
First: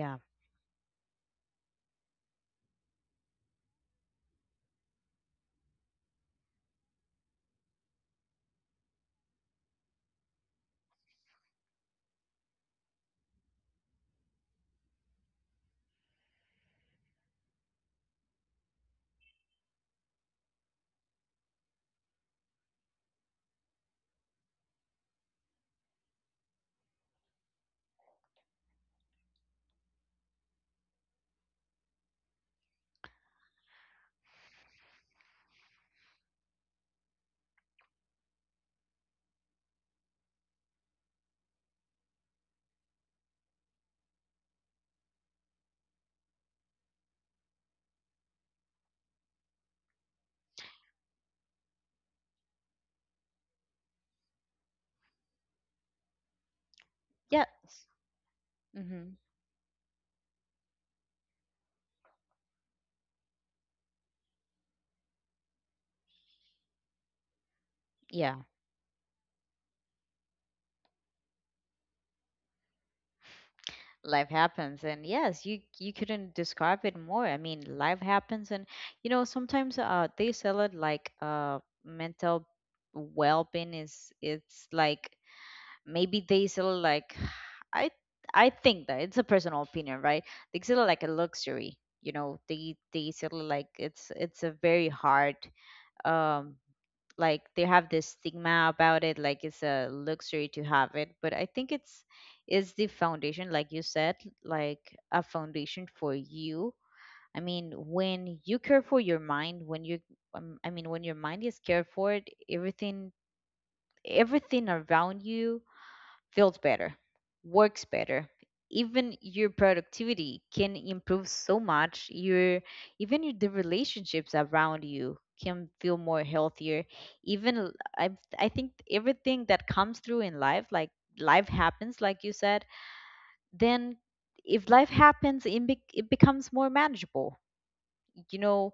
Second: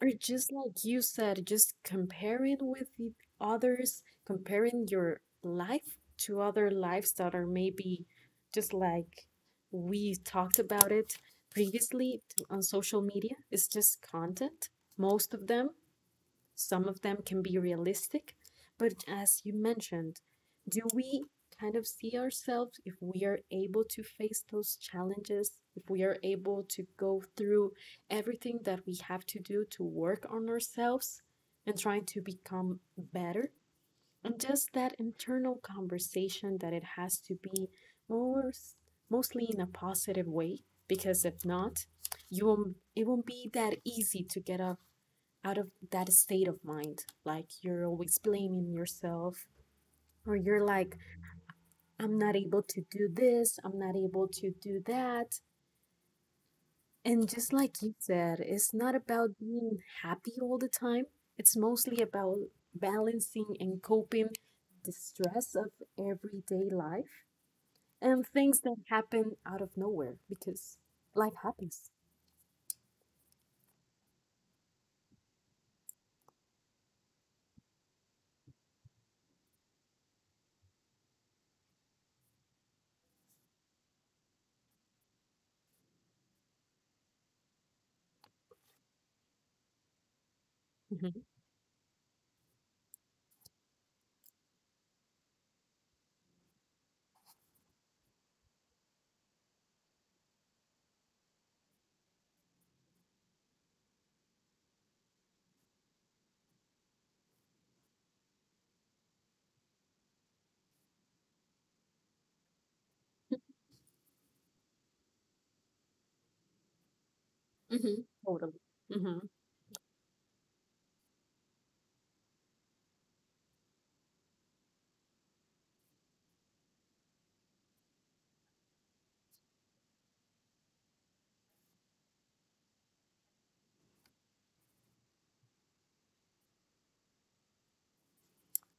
[SPEAKER 2] Or just like you said, just comparing with the others, comparing your life to other lives that are maybe just like, we talked about it previously, on social media it's just content. Most of them, some of them can be realistic, but as you mentioned, do we kind of see ourselves if we are able to face those challenges, if we are able to go through everything that we have to do to work on ourselves and trying to become better? And just that internal conversation that it has to be more mostly in a positive way, because if not, you won't, it won't be that easy to get up out of that state of mind. Like you're always blaming yourself, or you're like, I'm not able to do this, I'm not able to do that. And just like
[SPEAKER 1] Yes.
[SPEAKER 2] you said, it's not
[SPEAKER 1] Mm-hmm.
[SPEAKER 2] about being happy all the time, it's mostly about balancing and coping the stress of everyday life and
[SPEAKER 1] Yeah.
[SPEAKER 2] things that happen out of nowhere because life happens.
[SPEAKER 1] Life happens, and yes, you you couldn't describe it more. I mean, life happens. And you know, sometimes uh they sell it like, uh mental well-being is, it's like, maybe they sell it like, I I think that it's a personal opinion, right? They consider like a
[SPEAKER 2] Hmm.
[SPEAKER 1] luxury, you know. They they consider like it's it's a very hard um like they have this stigma about it, like it's a luxury to have it. But I think it's, is the foundation, like you said, like a foundation for you. I mean, when you care for your mind, when you um, I mean, when your mind is cared for, it, everything, everything around you feels better, works
[SPEAKER 2] Hmm.
[SPEAKER 1] better.
[SPEAKER 2] Totally. Hmm.
[SPEAKER 1] Even your productivity can improve so much. Your, even your, the relationships around you can feel more healthier. Even l- I I think everything that comes through in life, like life happens, like you said, then, if life happens, it, be, it becomes more manageable. You know,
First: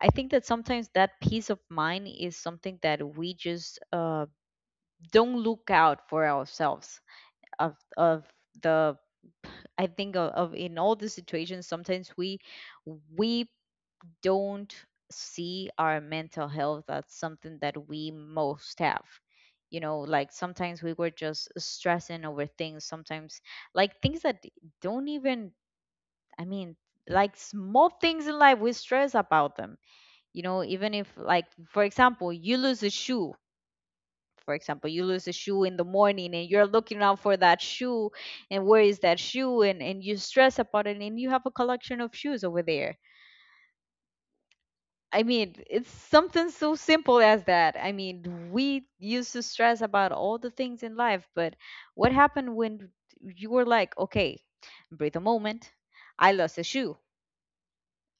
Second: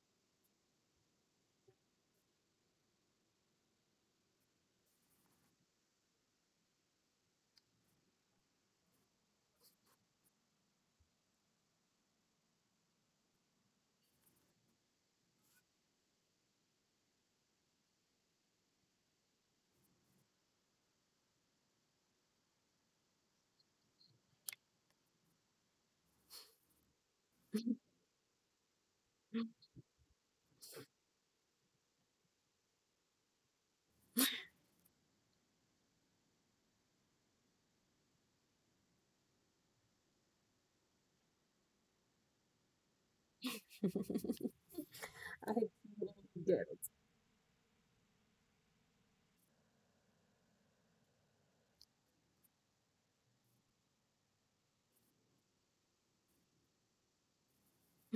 [SPEAKER 1] I think that sometimes that peace of mind is something that we just uh, don't look out for ourselves, of of the, I think of, of in all the situations, sometimes we we don't see our mental health as something that we most have. You know, like sometimes we were just stressing over things, sometimes like things that don't even, I mean, like small things in life we stress about them. You know, even if, like, for example, you lose a shoe, for example, you lose a shoe in the morning and you're looking out for that shoe, and where is that shoe, and, and you stress about it, and you have a collection of shoes over there. I mean,
[SPEAKER 2] I totally
[SPEAKER 1] it's something
[SPEAKER 2] get
[SPEAKER 1] so simple as that. I mean, we used to stress about all the things in life. But what happened when you were like, okay, breathe a moment, I lost a shoe,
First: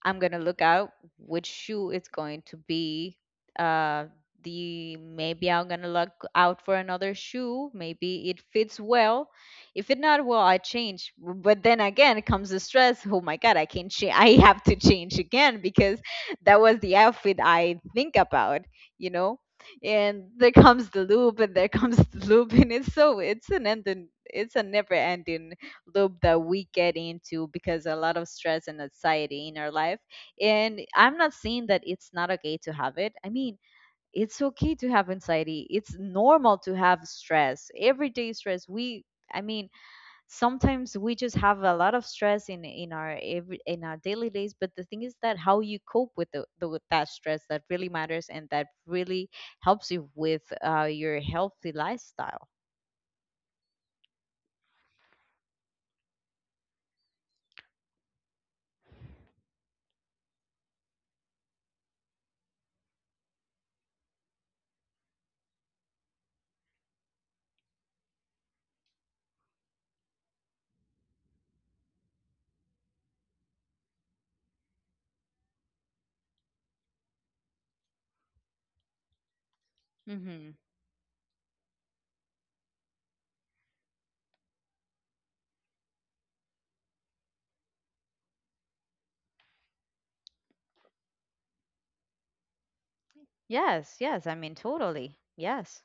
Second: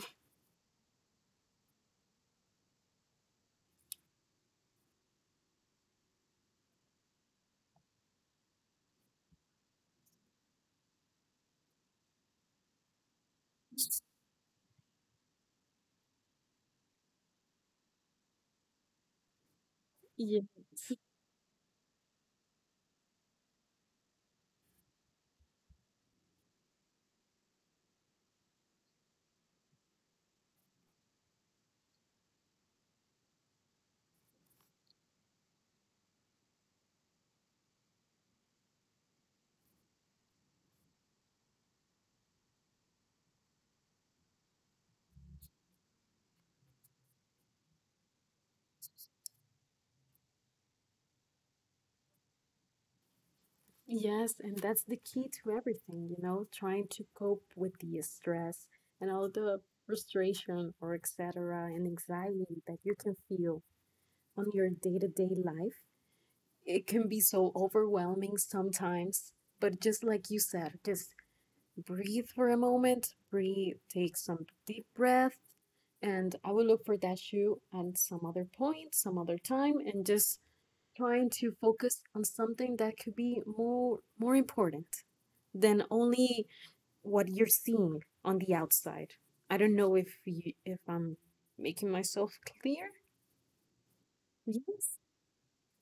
[SPEAKER 1] I'm gonna look out which shoe it's going to be. Uh, the, maybe I'm gonna look out for another shoe. Maybe it fits well. If it not well, I change. But then again, comes the stress. Oh my god, I can't change. I have to change again because that was the outfit I think about. You know, and
[SPEAKER 2] it.
[SPEAKER 1] there comes the loop, and there comes the loop, and it's so it's an end. It's a never ending loop that we get into because a lot of stress and anxiety in our life. And I'm not saying that it's not okay to have it. I mean, it's okay to have anxiety. It's normal to have stress. Everyday stress. We, I mean, sometimes we just have a lot of stress in in our every, in our daily days. But the thing is that how you cope with the, the with that stress, that really matters, and that really helps you with uh, your healthy lifestyle.
[SPEAKER 2] Yes, and that's the key to everything, you know, trying to cope with the stress and all the frustration or et cetera and anxiety that you can feel on your day-to-day life. It can be so overwhelming sometimes, but just like you said, just breathe for a moment, breathe, take some deep breath, and I will look for that shoe at some other point, some other time, and just
[SPEAKER 1] Hmm.
[SPEAKER 2] trying to focus on something that could be more more important than only what you're seeing on the outside. I don't know if you, if I'm making myself clear.
[SPEAKER 1] Yes, yes. I mean,
[SPEAKER 2] Yes.
[SPEAKER 1] totally. Yes.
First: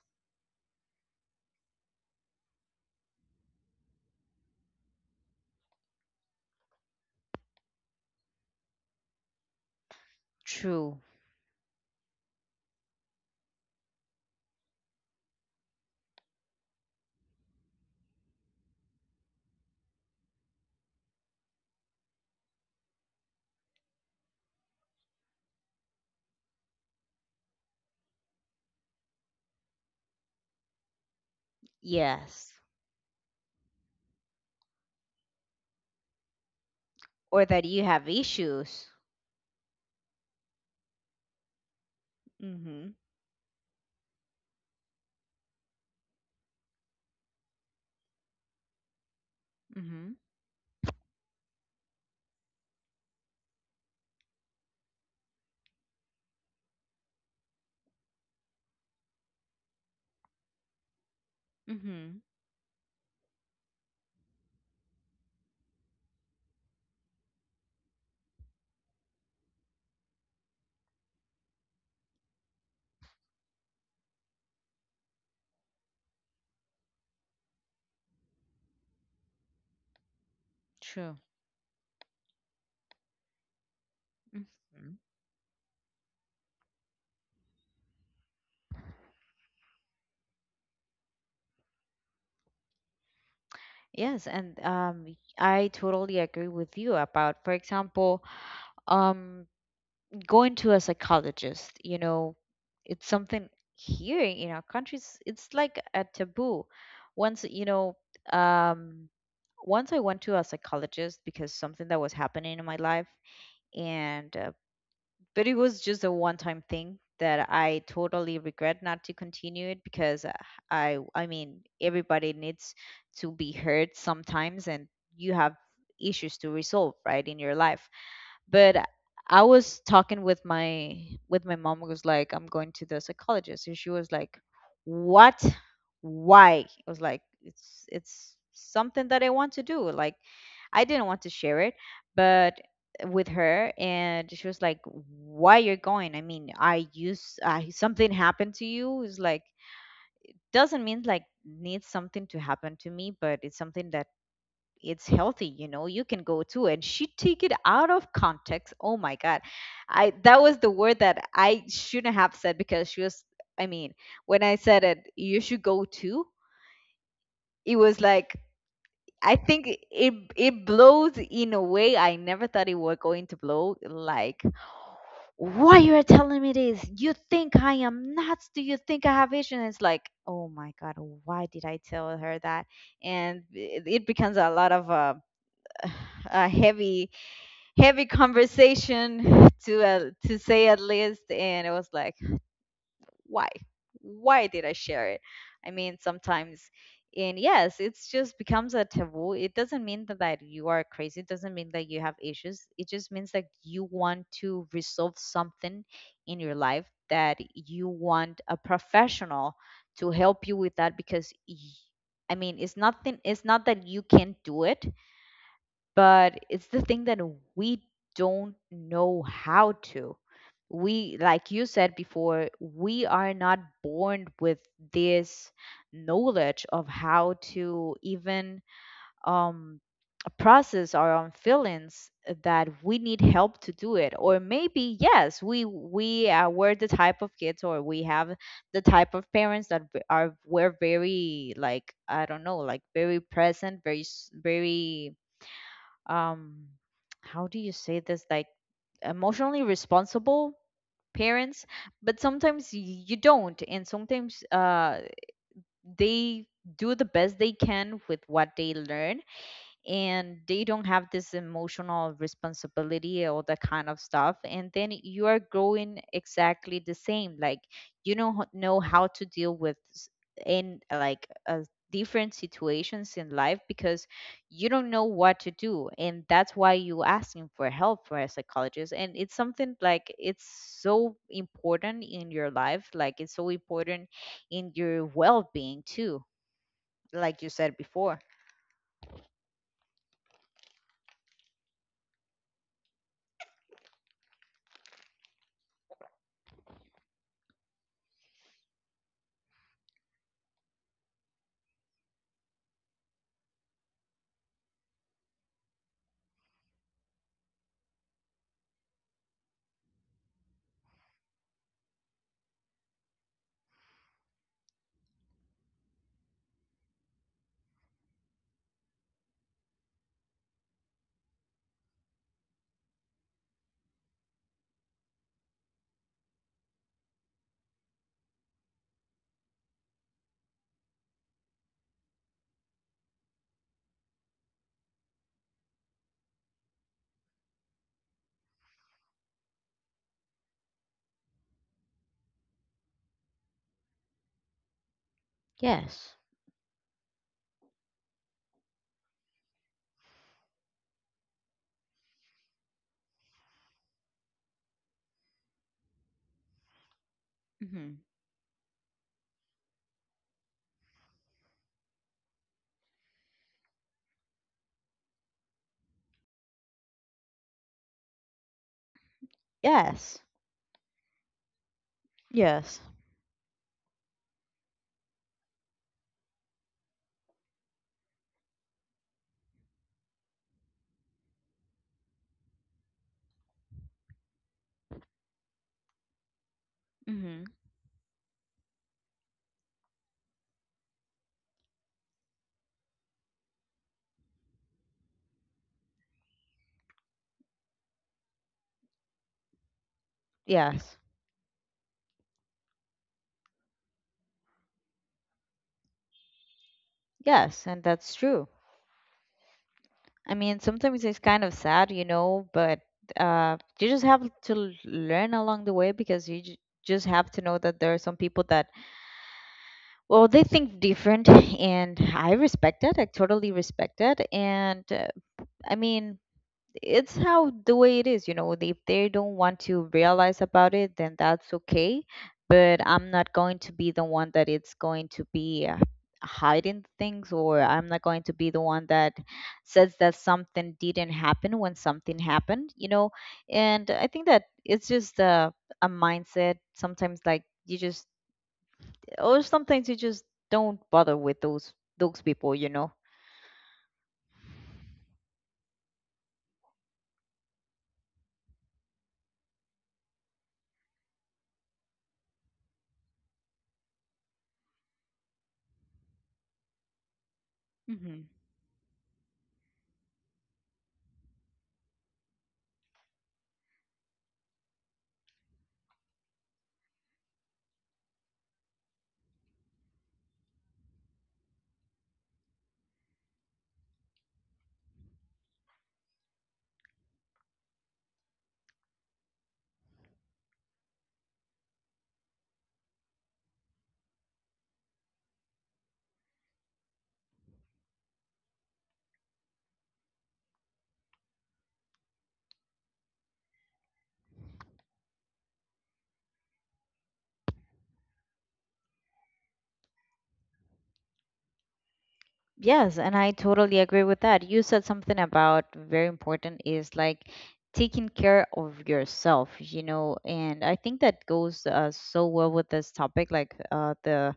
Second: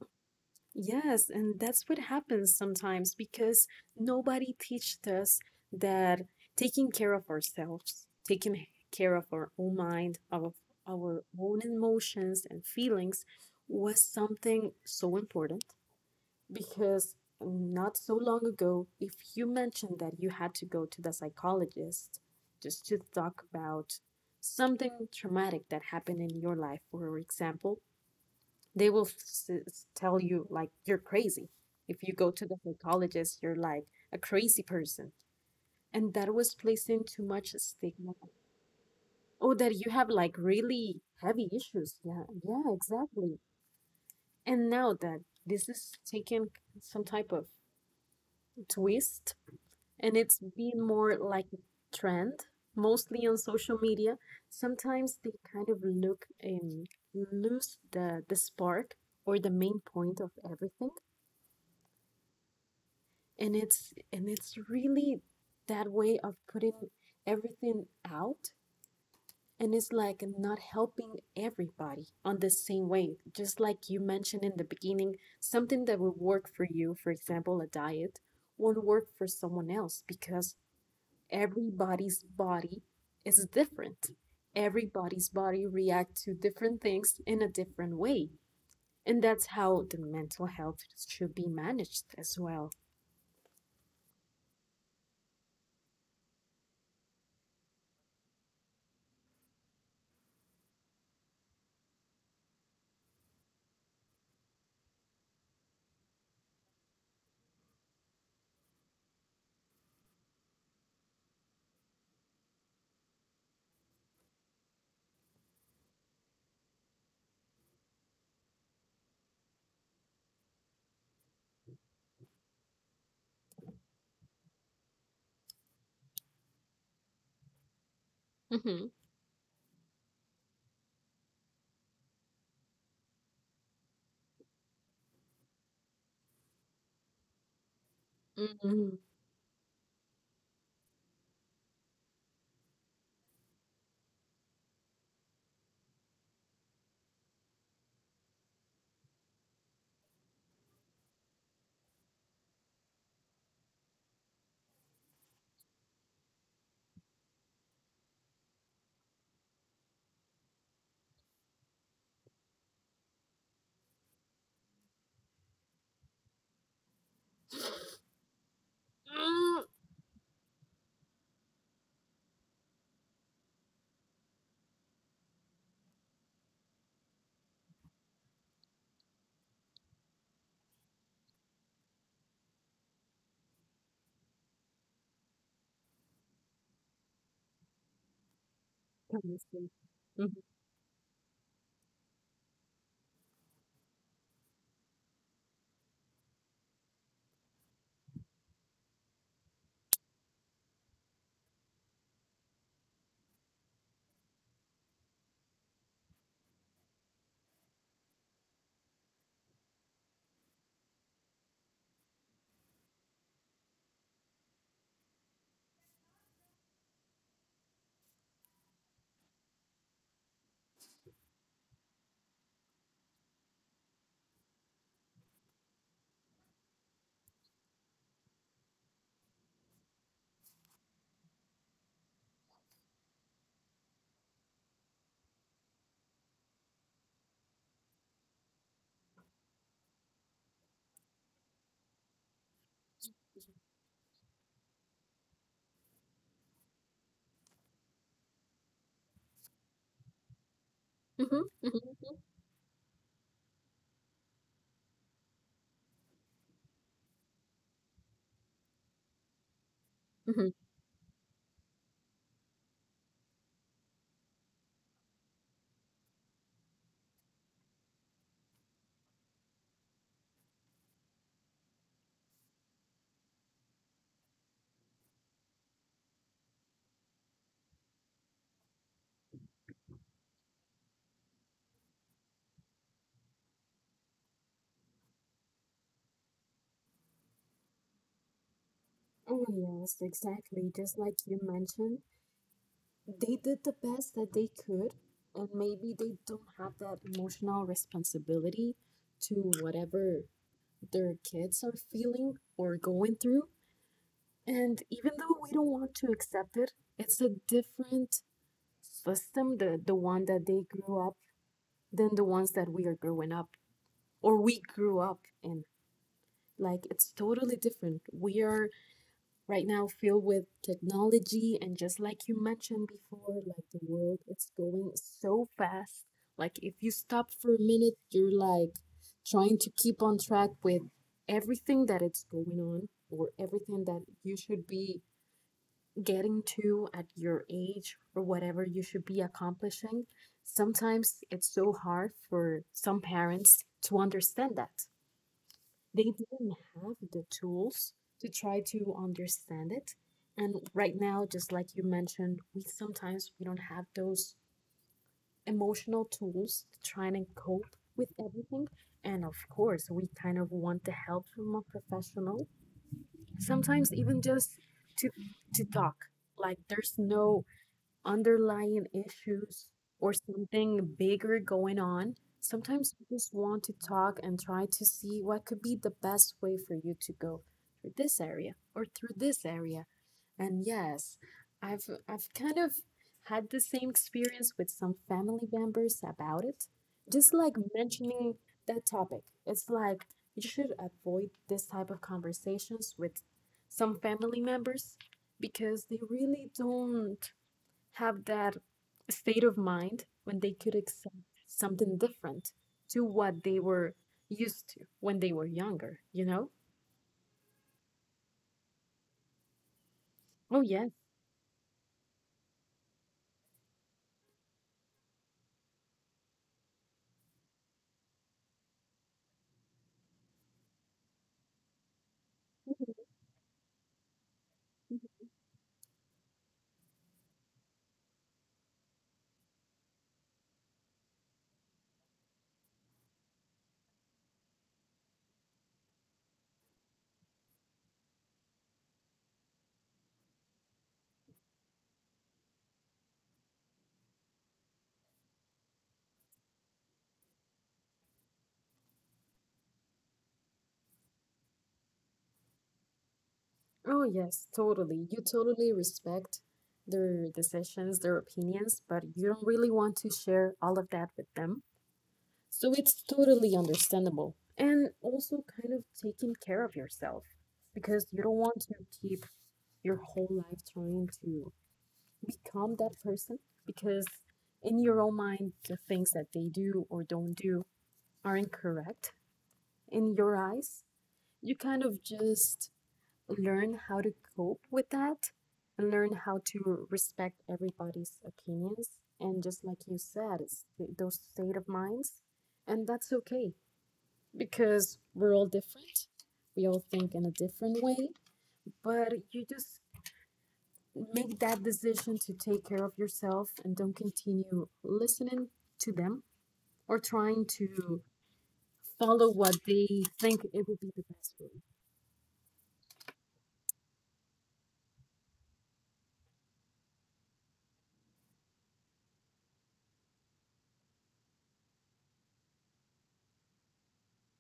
[SPEAKER 2] Yes, and that's what happens sometimes because nobody teaches us that taking care of ourselves, taking care of our own mind, of
[SPEAKER 1] True.
[SPEAKER 2] our own emotions and feelings was something so important. Because not so long ago, if you mentioned that you had to go to the psychologist just to talk about something traumatic that happened in your life, for example, they will s- s- tell you, like, you're crazy. If you go to
[SPEAKER 1] Yes.
[SPEAKER 2] the psychologist, you're like a crazy person. And that was placing too
[SPEAKER 1] Or
[SPEAKER 2] much
[SPEAKER 1] that you have
[SPEAKER 2] stigma.
[SPEAKER 1] issues.
[SPEAKER 2] Oh, that you have like really heavy issues. Yeah, yeah,
[SPEAKER 1] Mhm.
[SPEAKER 2] exactly. And now that this is taking some type of twist
[SPEAKER 1] Mhm.
[SPEAKER 2] and it's been more like a trend, mostly on social media. Sometimes they kind of look um, lose the the spark or the main point of everything,
[SPEAKER 1] Mhm.
[SPEAKER 2] and it's and it's really that way of putting everything out, and it's like not helping everybody on the same way. Just like you mentioned in the beginning, something that will work for you, for example, a diet, won't work for someone else because
[SPEAKER 1] True.
[SPEAKER 2] everybody's body is different.
[SPEAKER 1] Mhm.
[SPEAKER 2] Everybody's body reacts to different things in a different way. And that's how the mental health should be managed as well.
[SPEAKER 1] Yes, and um, I totally agree with you about, for example, um, going to a psychologist. You know, it's something here in our countries. It's like a taboo. Once you know, um, once I went to a psychologist because something that was happening in my life, and uh, but it was just a one time thing that I totally regret not to continue it because uh, I I mean everybody needs to be heard sometimes and you have issues to resolve, right, in your life. But
[SPEAKER 2] Mm-hmm.
[SPEAKER 1] I was talking with my with my mom who was like, I'm going to the psychologist. And she was like, what, why? I was like, it's it's
[SPEAKER 2] Mhm.
[SPEAKER 1] something that I want to do. Like, I didn't want to share it but with her. And she was like, why you're going? I mean, I use uh, something happened to you, is like doesn't mean like needs something to happen to me, but it's something that, it's healthy, you know. You can go too. And she take it out of context. Oh my God, I, that was the word that I shouldn't have said, because she was, I mean, when I said it you should go too, it was like, I
[SPEAKER 2] Mm-hmm. Mm.
[SPEAKER 1] think it it blows in a way I never thought it was going to blow. Like, why you are telling me this? You think I am nuts? Do you think I have issues? And it's like, oh my God, why did I tell her that? And it, it becomes a lot of uh, a heavy heavy conversation
[SPEAKER 2] Honestly.
[SPEAKER 1] to uh,
[SPEAKER 2] Mhm.
[SPEAKER 1] to say at least. And it was like, why why did I share it? I mean, sometimes. And yes, it's just becomes a taboo. It doesn't mean that, that you are crazy, it doesn't mean that you have issues, it just means that you want to resolve something in your life, that you want a professional to help you with that. Because y- I mean it's nothing, it's not that you can do it, but it's the thing that we don't know how to, we, like you said before, we are not born with this knowledge of how to even um, process our own feelings, that we need help to do it. Or maybe yes, we we uh, were the type of kids, or we have the type of parents that v- are were very like, I don't know, like very present, very s- very um how do you say this, like emotionally responsible
[SPEAKER 2] Mm-hmm.
[SPEAKER 1] parents.
[SPEAKER 2] Mm-hmm.
[SPEAKER 1] But sometimes y- you don't, and sometimes uh they do the best they can with what they learn, and
[SPEAKER 2] Mm-hmm.
[SPEAKER 1] they don't have this emotional responsibility or that kind of stuff, and then you are growing exactly the same. Like, you don't h- know how to deal with s- in like uh, different situations in life, because you don't know what to do. And that's why you asking for help for a psychologist. And it's something like, it's so important in your life, like it's so important in your well-being too, like you said before.
[SPEAKER 2] Oh, yes, exactly. Just like you mentioned, they did the best that they could, and maybe they don't have that emotional responsibility to whatever their kids are feeling or going through. And even though we don't want to accept it, it's a different system, the, the one that they grew up, than the ones that we are growing up or we grew up in. Like, it's totally different. We are right now filled with technology, and just like you mentioned before, like the world is going so fast, like if you stop for a minute you're like trying to keep on track with everything that it's going on or everything that you should be getting to at your age or whatever you should be accomplishing. Sometimes it's so hard for some parents to understand that they
[SPEAKER 1] Yes.
[SPEAKER 2] didn't have the tools to try to understand it. And right now, just like you mentioned, we sometimes we don't have those emotional tools to try and cope
[SPEAKER 1] Mhm.
[SPEAKER 2] with everything. And of course, we kind of want the help from a professional. Sometimes even just to to talk. Like there's no underlying issues or
[SPEAKER 1] Yes.
[SPEAKER 2] something bigger going on,
[SPEAKER 1] Yes.
[SPEAKER 2] sometimes you just want to talk and try to see what could be the best way for you to go through this area or through this area. And yes, I've I've kind of had the same experience with some family members about it. Just
[SPEAKER 1] Mm-hmm.
[SPEAKER 2] like mentioning that topic. It's like you should avoid this type of conversations with some family members because they really don't have that state of mind when they could
[SPEAKER 1] Yes.
[SPEAKER 2] accept something different to what they were used to when they were younger, you know?
[SPEAKER 1] Yes, and that's true. I
[SPEAKER 2] Oh,
[SPEAKER 1] mean,
[SPEAKER 2] yes.
[SPEAKER 1] sometimes it's kind of sad, you know, but uh, you just have to l- learn along the way, because you j- just have to know that there are some people that, well, they think different, and I respect it. I totally respect it. And uh, I mean, it's how the way it is, you know. If they don't want to realize about it, then that's okay. But I'm not going to be the one that it's going to be uh, hiding things, or I'm not going to be the one that says that something didn't happen when something happened, you know. And I think that it's just a, a mindset sometimes, like you just, or sometimes you just don't bother with those those people, you know.
[SPEAKER 2] Oh, yes, totally. You totally respect their decisions, their opinions, but you don't really want to share all of that with them. So it's totally understandable. And also kind of taking care of yourself, because you don't want to keep your whole life trying to become that person, because in your own mind the things that they do or don't do not do are incorrect. In your eyes, you kind of just learn how to cope with that and learn how to respect everybody's opinions. And just like you said, it's th- those state of minds, and that's okay because we're all different, we all think in a different way, but you just make that decision to take care of yourself and don't continue listening to them or trying to follow what they think it would be the best way.
[SPEAKER 1] Yes, and I totally agree with that. You said something about very important is like taking care of yourself, you know, and I think that goes uh, so well with this topic, like uh, the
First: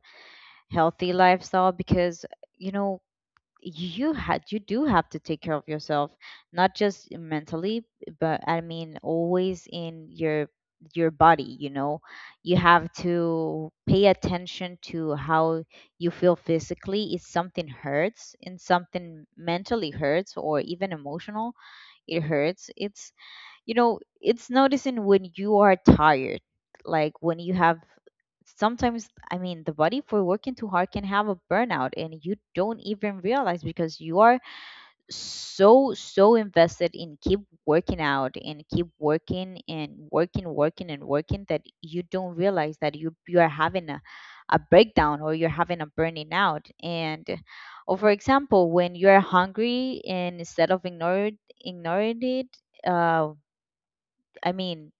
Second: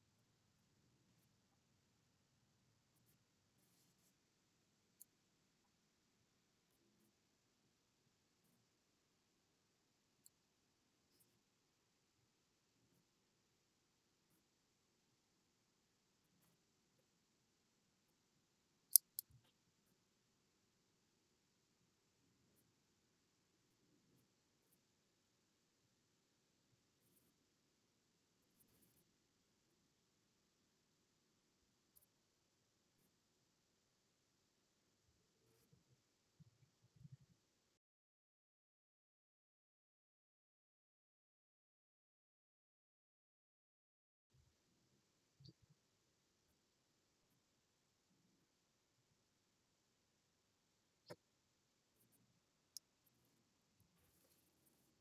[SPEAKER 1] healthy lifestyle, because, you know, you had you do have to take care of yourself, not just mentally, but I mean always in your your body, you know. You have to pay attention to how you feel physically. If something hurts and something mentally hurts, or even emotional it hurts, it's, you know, it's noticing when you are tired. Like when you have sometimes, I mean, the body for working too hard can have a burnout, and you don't even realize, because you are so so invested in keep working out and keep working and working working and working, that you don't realize that you you are having a, a breakdown, or you're having a burning out. And or for example, when you're hungry and instead of ignore ignoring it, uh, I mean,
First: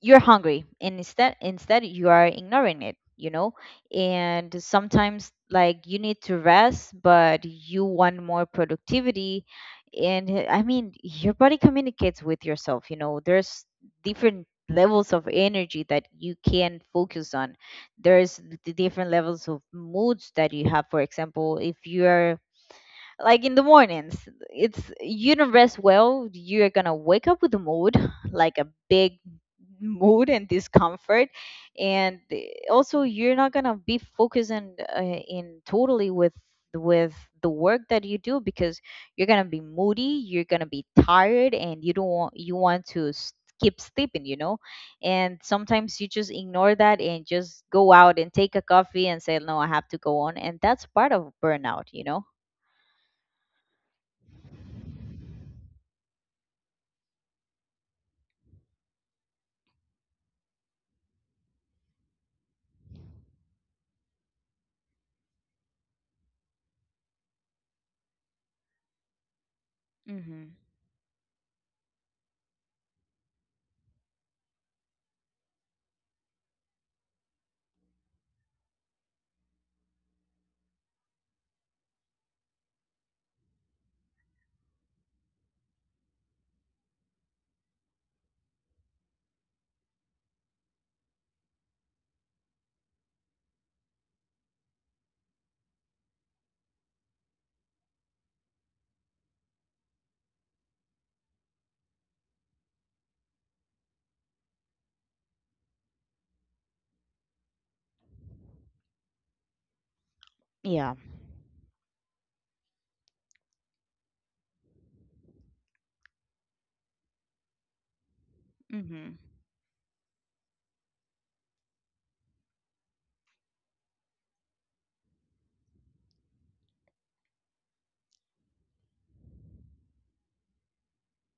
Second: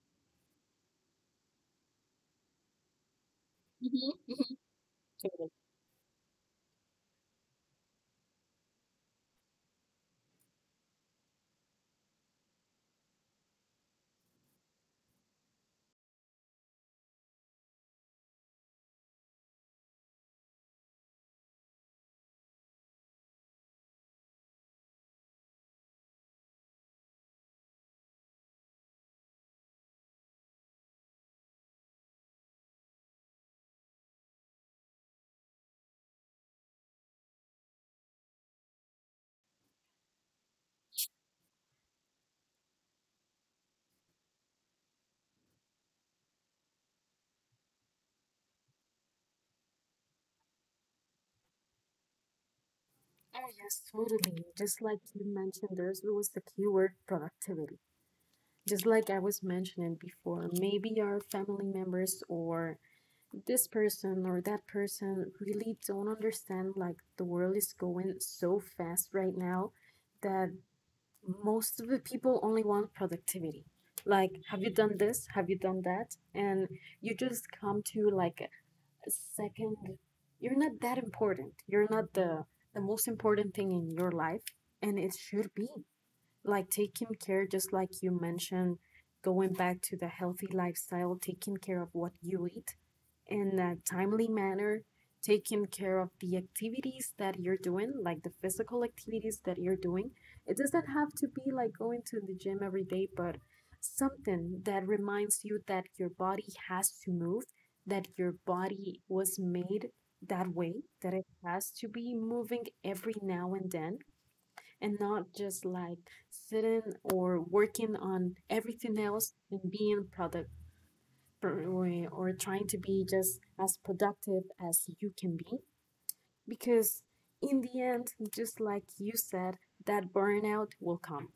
[SPEAKER 1] you're hungry, and instead, instead you are ignoring it, you know.
[SPEAKER 2] Mm-hmm. Mm-hmm.
[SPEAKER 1] And sometimes,
[SPEAKER 2] Totally.
[SPEAKER 1] like, you need to rest, but you want more productivity. And uh, I mean, your body communicates with yourself, you know. There's different levels of energy that you can focus on. There's the different levels of moods that you have. For example, if you are like in the mornings, it's you don't rest well, you're gonna wake up with a mood, like a big mood and discomfort. And eh, also, you're not gonna be focusing uh, in totally with with the work that you do, because you're gonna be moody, you're gonna be tired, and you don't want you want to s- keep sleeping, you know. And sometimes you just ignore that and just go out and take a coffee and say, no, I have to go on. And that's part of burnout, you know.
[SPEAKER 2] Oh, yes, totally. Just like you mentioned, there's always the keyword productivity. Just like I was mentioning before, maybe our family members or this person or that person really don't understand, like, the world is going so fast right now that most of the people only want productivity, like have you done this, have you done that. And you just come to like a second, you're not that important, you're not the the most important thing in your life, and it should be like taking care, just like you mentioned, going back to the healthy lifestyle, taking care of what you eat in a timely manner, taking care of the activities that you're doing, like the physical activities that you're doing. It doesn't have to be like going to the gym every day, but something that reminds you that your body has to move, that your body was made that way,
[SPEAKER 1] Yeah.
[SPEAKER 2] that it has to be moving every now and then, and not just like sitting or working on everything
[SPEAKER 1] Mhm.
[SPEAKER 2] else and being product, or, or trying to be just as productive as you can be, because in the end, just like you said, that burnout will come.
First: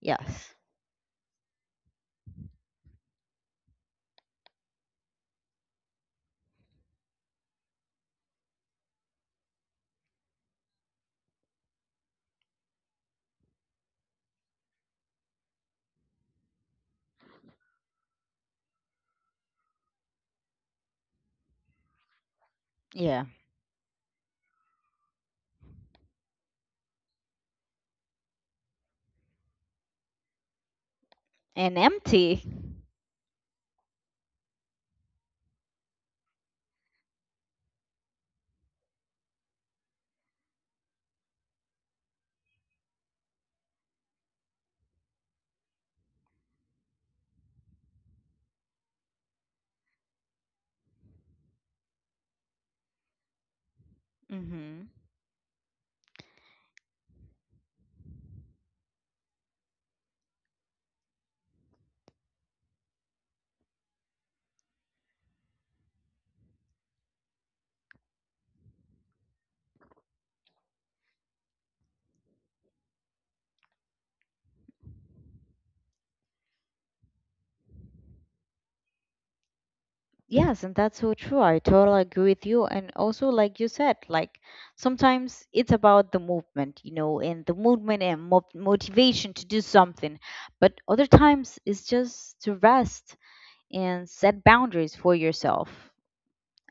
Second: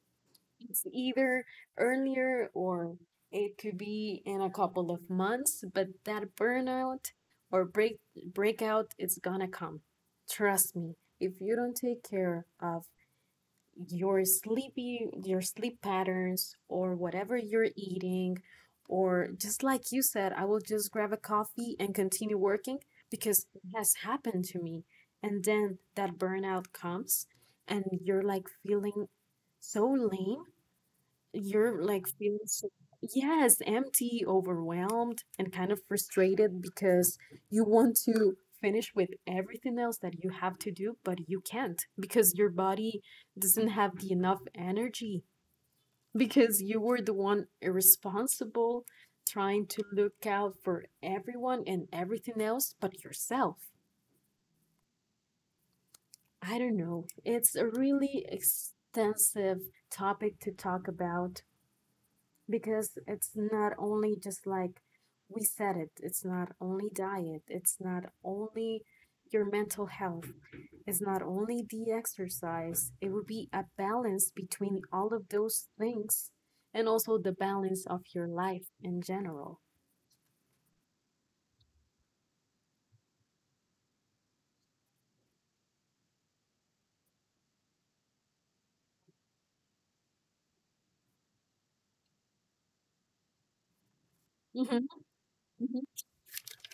[SPEAKER 1] Yes.
[SPEAKER 2] It's either earlier or it could be in a couple of months, but that burnout or break breakout is gonna come, trust me, if you don't take care of your sleepy your sleep patterns or whatever you're eating, or just like you said, I will just grab a coffee and continue working.
[SPEAKER 1] Yeah.
[SPEAKER 2] Because it has happened to me, and then that burnout comes and you're like feeling so lame,
[SPEAKER 1] And
[SPEAKER 2] you're like feeling
[SPEAKER 1] empty.
[SPEAKER 2] so, yes, empty, overwhelmed, and kind of frustrated because you want to finish with everything else that you have to do, but you can't because your body doesn't have the enough energy because you were the one irresponsible trying to look out for everyone and everything else but yourself.
[SPEAKER 1] Mhm.
[SPEAKER 2] I don't know. It's a really extensive topic to talk about. Because it's not only, just like we said it, it's not only diet, it's not only your mental health, it's not only the exercise. It would be a balance between all of those things and also the balance of your life in general.
[SPEAKER 1] Yes, and that's so true. I totally agree with you. And also, like you said, like sometimes it's about the movement, you know, and the movement and mo motivation to do something. But other times it's just to rest and set
[SPEAKER 2] Hmm.
[SPEAKER 1] boundaries for yourself.
[SPEAKER 2] Hmm.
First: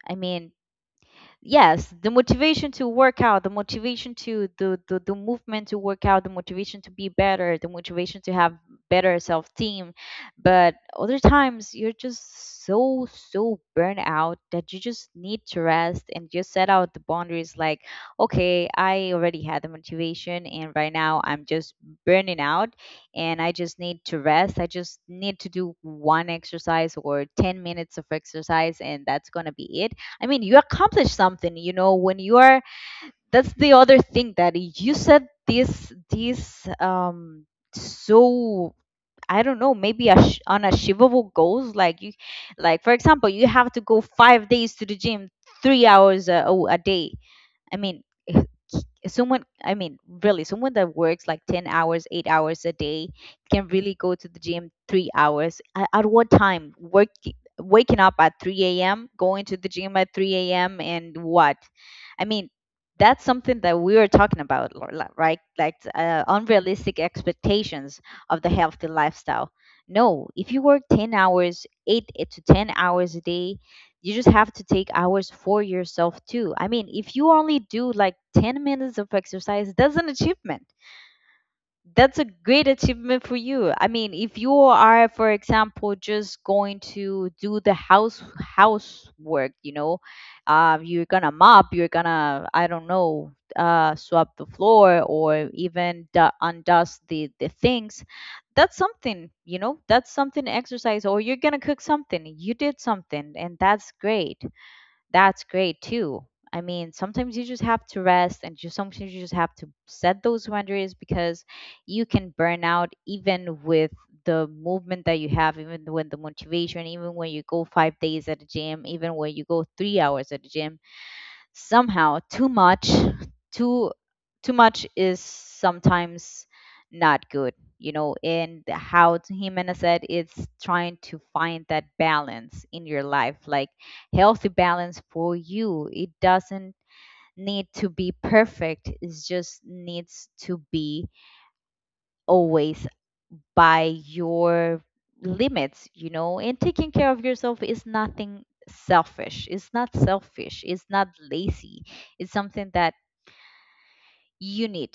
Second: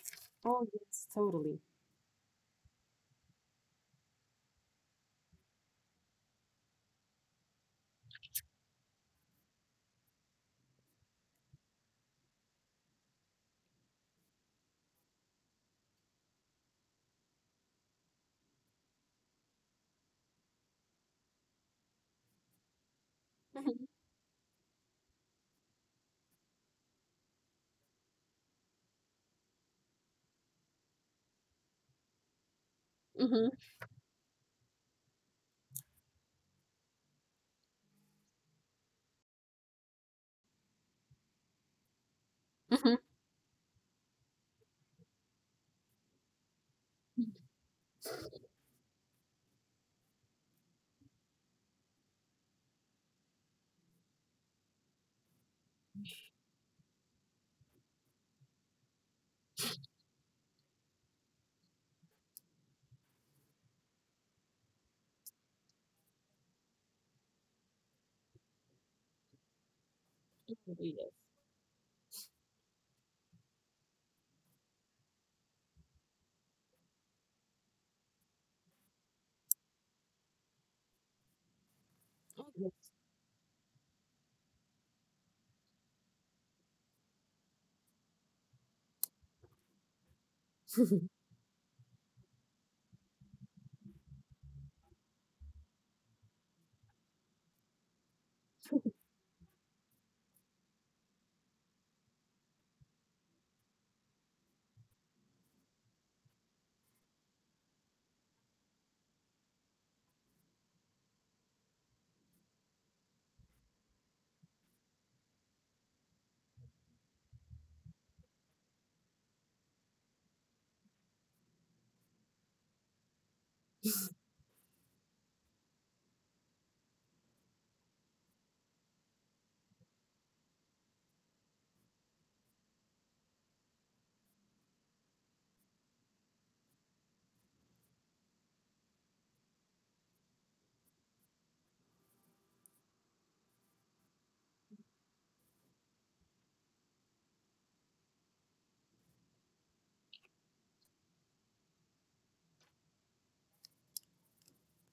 [SPEAKER 1] I mean,
[SPEAKER 2] Oh, yes, totally.
[SPEAKER 1] yes, the motivation to work out, the motivation to the, the the movement to work out, the motivation to be better, the motivation to have better self team. But other times you're just so so burnt out that you just need to rest and just set out the boundaries, like, okay, I already had the motivation, and right now I'm just burning out, and I just
[SPEAKER 2] Hmm.
[SPEAKER 1] need to rest, I just need to do one exercise or ten minutes of exercise, and that's going to be it. I mean, you accomplish something, you know, when you are,
[SPEAKER 2] Hmm.
[SPEAKER 1] that's the other thing that you said, this this um so I don't know, maybe a sh- unachievable goals, like you, like for
[SPEAKER 2] Hmm.
[SPEAKER 1] example, you have to go five days to the gym, three hours a, a a day. I mean, someone, I mean, really, someone that works like ten hours, eight hours a day, can really go to the gym three hours? At, at what time? Work, waking up at three a m, going to the gym at three a m, and what? I mean, that's something that we were talking about, Lorla, right? Like uh, unrealistic expectations of the healthy lifestyle. No, if you work
[SPEAKER 2] Yes.
[SPEAKER 1] ten hours, eight to ten hours a day, you just have to take hours for yourself too. I mean, if you only do like ten minutes of exercise, that's an achievement. That's a
[SPEAKER 2] Oh,
[SPEAKER 1] great
[SPEAKER 2] yes.
[SPEAKER 1] achievement for you. I mean, if you are, for example, just going to do the house housework, you know, uh, you're gonna mop, you're gonna, I don't know, uh, swap the floor, or even du- undust the the things. That's something, you know. That's something exercise, or you're gonna cook something. You did something, and that's great. That's great too. I mean, sometimes you just have to rest, and just sometimes you just have to set those boundaries, because you can burn out even with the movement that you have, even when the motivation, even when you go five days at the gym, even when you go three hours at the gym, somehow too much too too much is sometimes not good, you know. And how t- Jimena said, it's trying to find that balance in your life, like healthy balance for you. It doesn't need to be perfect, it just needs to be always by your limits, you know. And taking care of yourself is nothing selfish. It's not selfish, it's not lazy, it's something that you need.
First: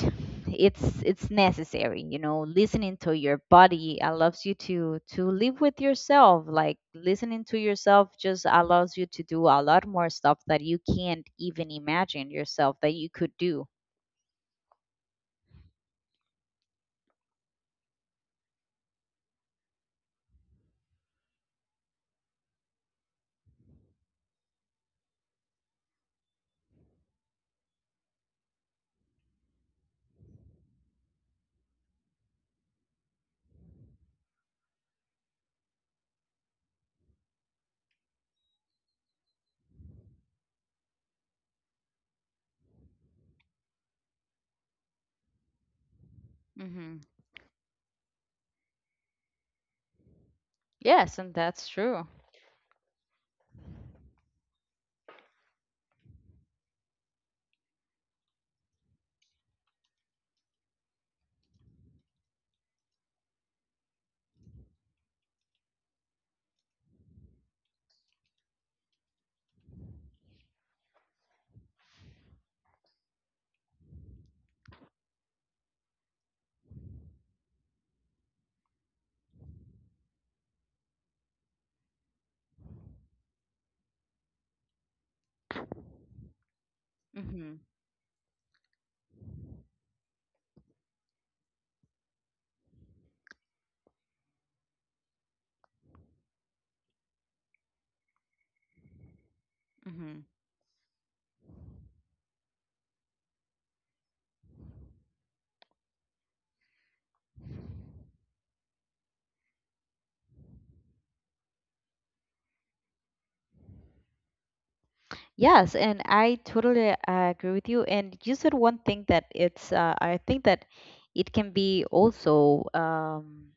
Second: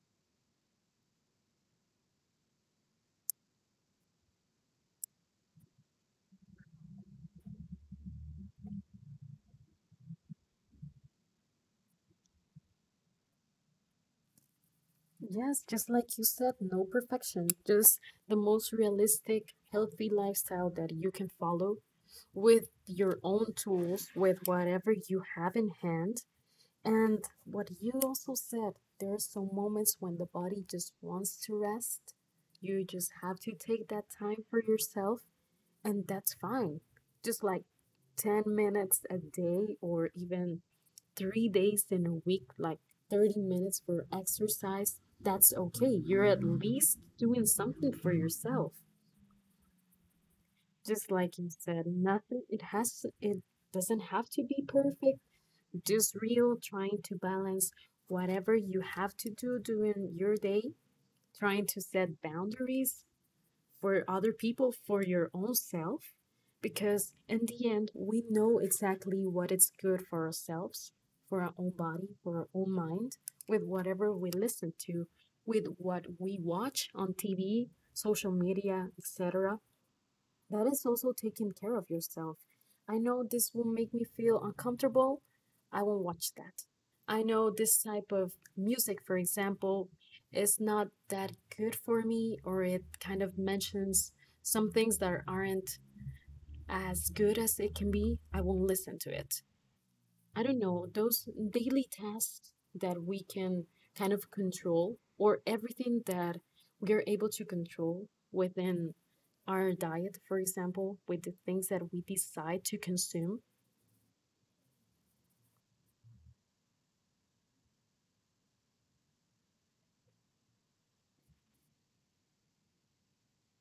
[SPEAKER 1] It's it's necessary, you know. Listening to your body allows you to to live with yourself. Like listening to yourself just allows you to do a lot more stuff that you can't even imagine yourself that you could do.
[SPEAKER 2] Yes, just like you said, no perfection, just the most realistic, healthy lifestyle that you can follow with your own tools, with whatever you have in hand. And what you also said, there are some moments when the body just wants to rest. You just have to take that time for yourself, and that's fine. Just like ten minutes a day, or even three days in a week, like thirty minutes for exercise, that's okay. You're at least
[SPEAKER 1] Mm-hmm.
[SPEAKER 2] doing something for yourself. Just
[SPEAKER 1] Yes,
[SPEAKER 2] like
[SPEAKER 1] and
[SPEAKER 2] you
[SPEAKER 1] that's
[SPEAKER 2] said,
[SPEAKER 1] true.
[SPEAKER 2] nothing, it has, it doesn't have to be perfect. Just real, trying to balance whatever you have to do during your day, trying to set boundaries, for other people, for your own self, because in the end, we know exactly what is good for ourselves, for our own body, for our own mind, with whatever we listen to, with what we watch on T V, social media, et cetera. That is also taking care of yourself. I know this will make me feel uncomfortable. I won't watch that. I know
[SPEAKER 1] Mm-hmm.
[SPEAKER 2] this type of music, for example, is not that good for me, or it kind of mentions some things that aren't as good as it can be. I won't listen to it.
[SPEAKER 1] Mm-hmm.
[SPEAKER 2] I don't know, those daily tasks that we can kind of control, or everything that we're able to control within our diet, for example, with the things that we decide to consume.
[SPEAKER 1] Yes, and I totally uh, agree with you. And you said one thing that it's, uh, I think that it can be also um,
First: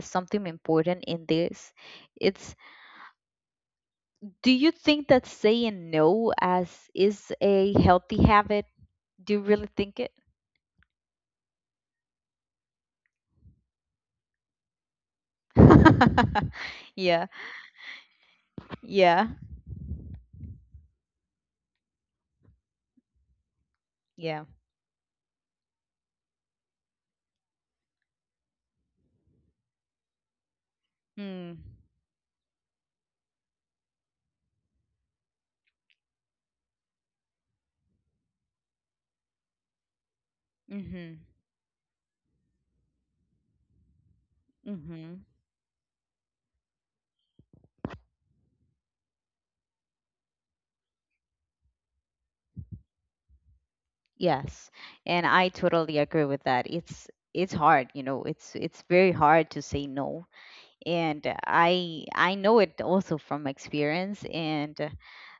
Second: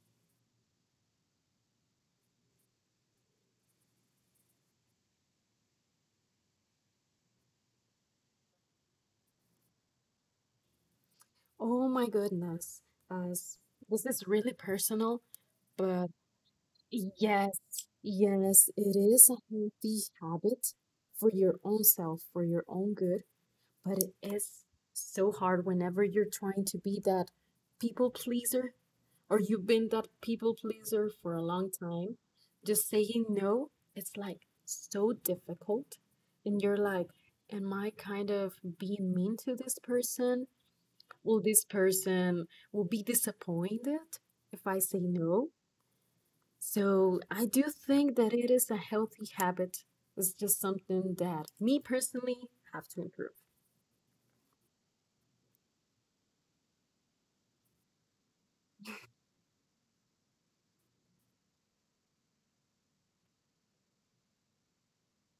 [SPEAKER 1] something important in this. It's, do you think that saying no as is a healthy habit? Do you really think it?
[SPEAKER 2] Oh my goodness. As this is really personal, but
[SPEAKER 1] Yeah.
[SPEAKER 2] yes, yes, it
[SPEAKER 1] Yeah.
[SPEAKER 2] is a healthy habit for your own self, for your own good. But it
[SPEAKER 1] Yeah.
[SPEAKER 2] is so hard whenever you're trying to be that people pleaser or you've been that people pleaser for a
[SPEAKER 1] Mm.
[SPEAKER 2] long time. Just saying no, it's like so difficult. And you're like, am I kind of being mean to this person?
[SPEAKER 1] Mhm.
[SPEAKER 2] Will this person will be disappointed if I say
[SPEAKER 1] Mhm.
[SPEAKER 2] no? So I do think that it is a healthy habit. It's just something that me personally have to improve.
[SPEAKER 1] Yes. And I totally agree with that. It's it's hard, you know. It's it's very hard to say no, and uh, i i know it also from experience, and uh,